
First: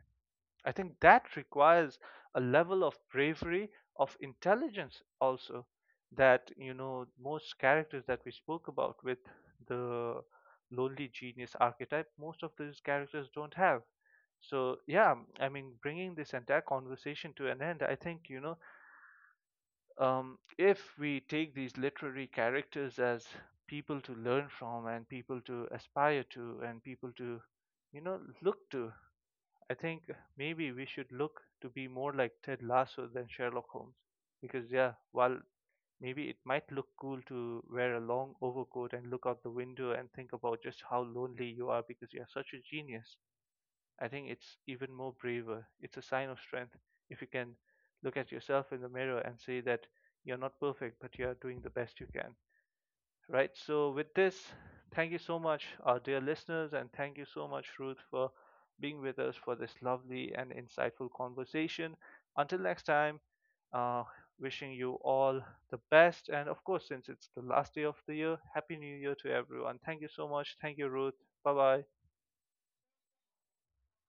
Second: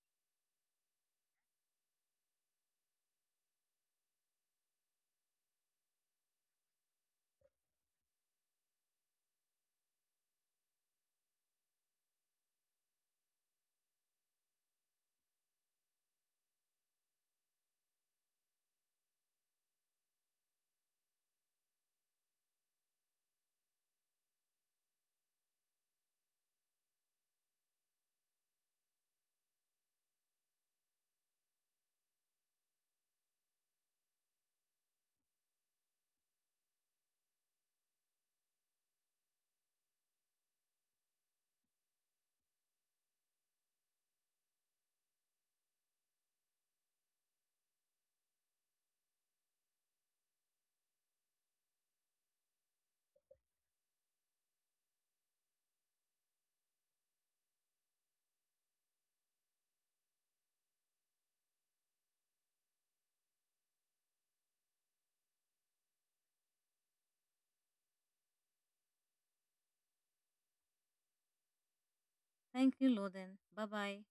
[SPEAKER 1] I think that requires a level of bravery, of intelligence also that, you know, most characters that we spoke about with the lonely genius archetype, most of these characters don't have. So, yeah, I mean, bringing this entire conversation to an end, I think, if we take these literary characters as people to learn from and people to aspire to and people to, you know, look to, I think maybe we should look to be more like Ted Lasso than Sherlock Holmes. Because, yeah, while maybe it might look cool to wear a long overcoat and look out the window and think about just how lonely you are because you're such a genius, I think it's even more braver. It's a sign of strength if you can look at yourself in the mirror and say that you're not perfect, but you're doing the best you can. Right. So, with this, thank you so much, our dear listeners, and thank you so much, Ruth, for being with us for this lovely and insightful conversation. Until next time, uh, wishing you all the best. And of course, since it's the last day of the year, Happy New Year to everyone. Thank you so much. Thank you, Ruth. Bye bye.
[SPEAKER 2] Thank you, Loden. Bye bye.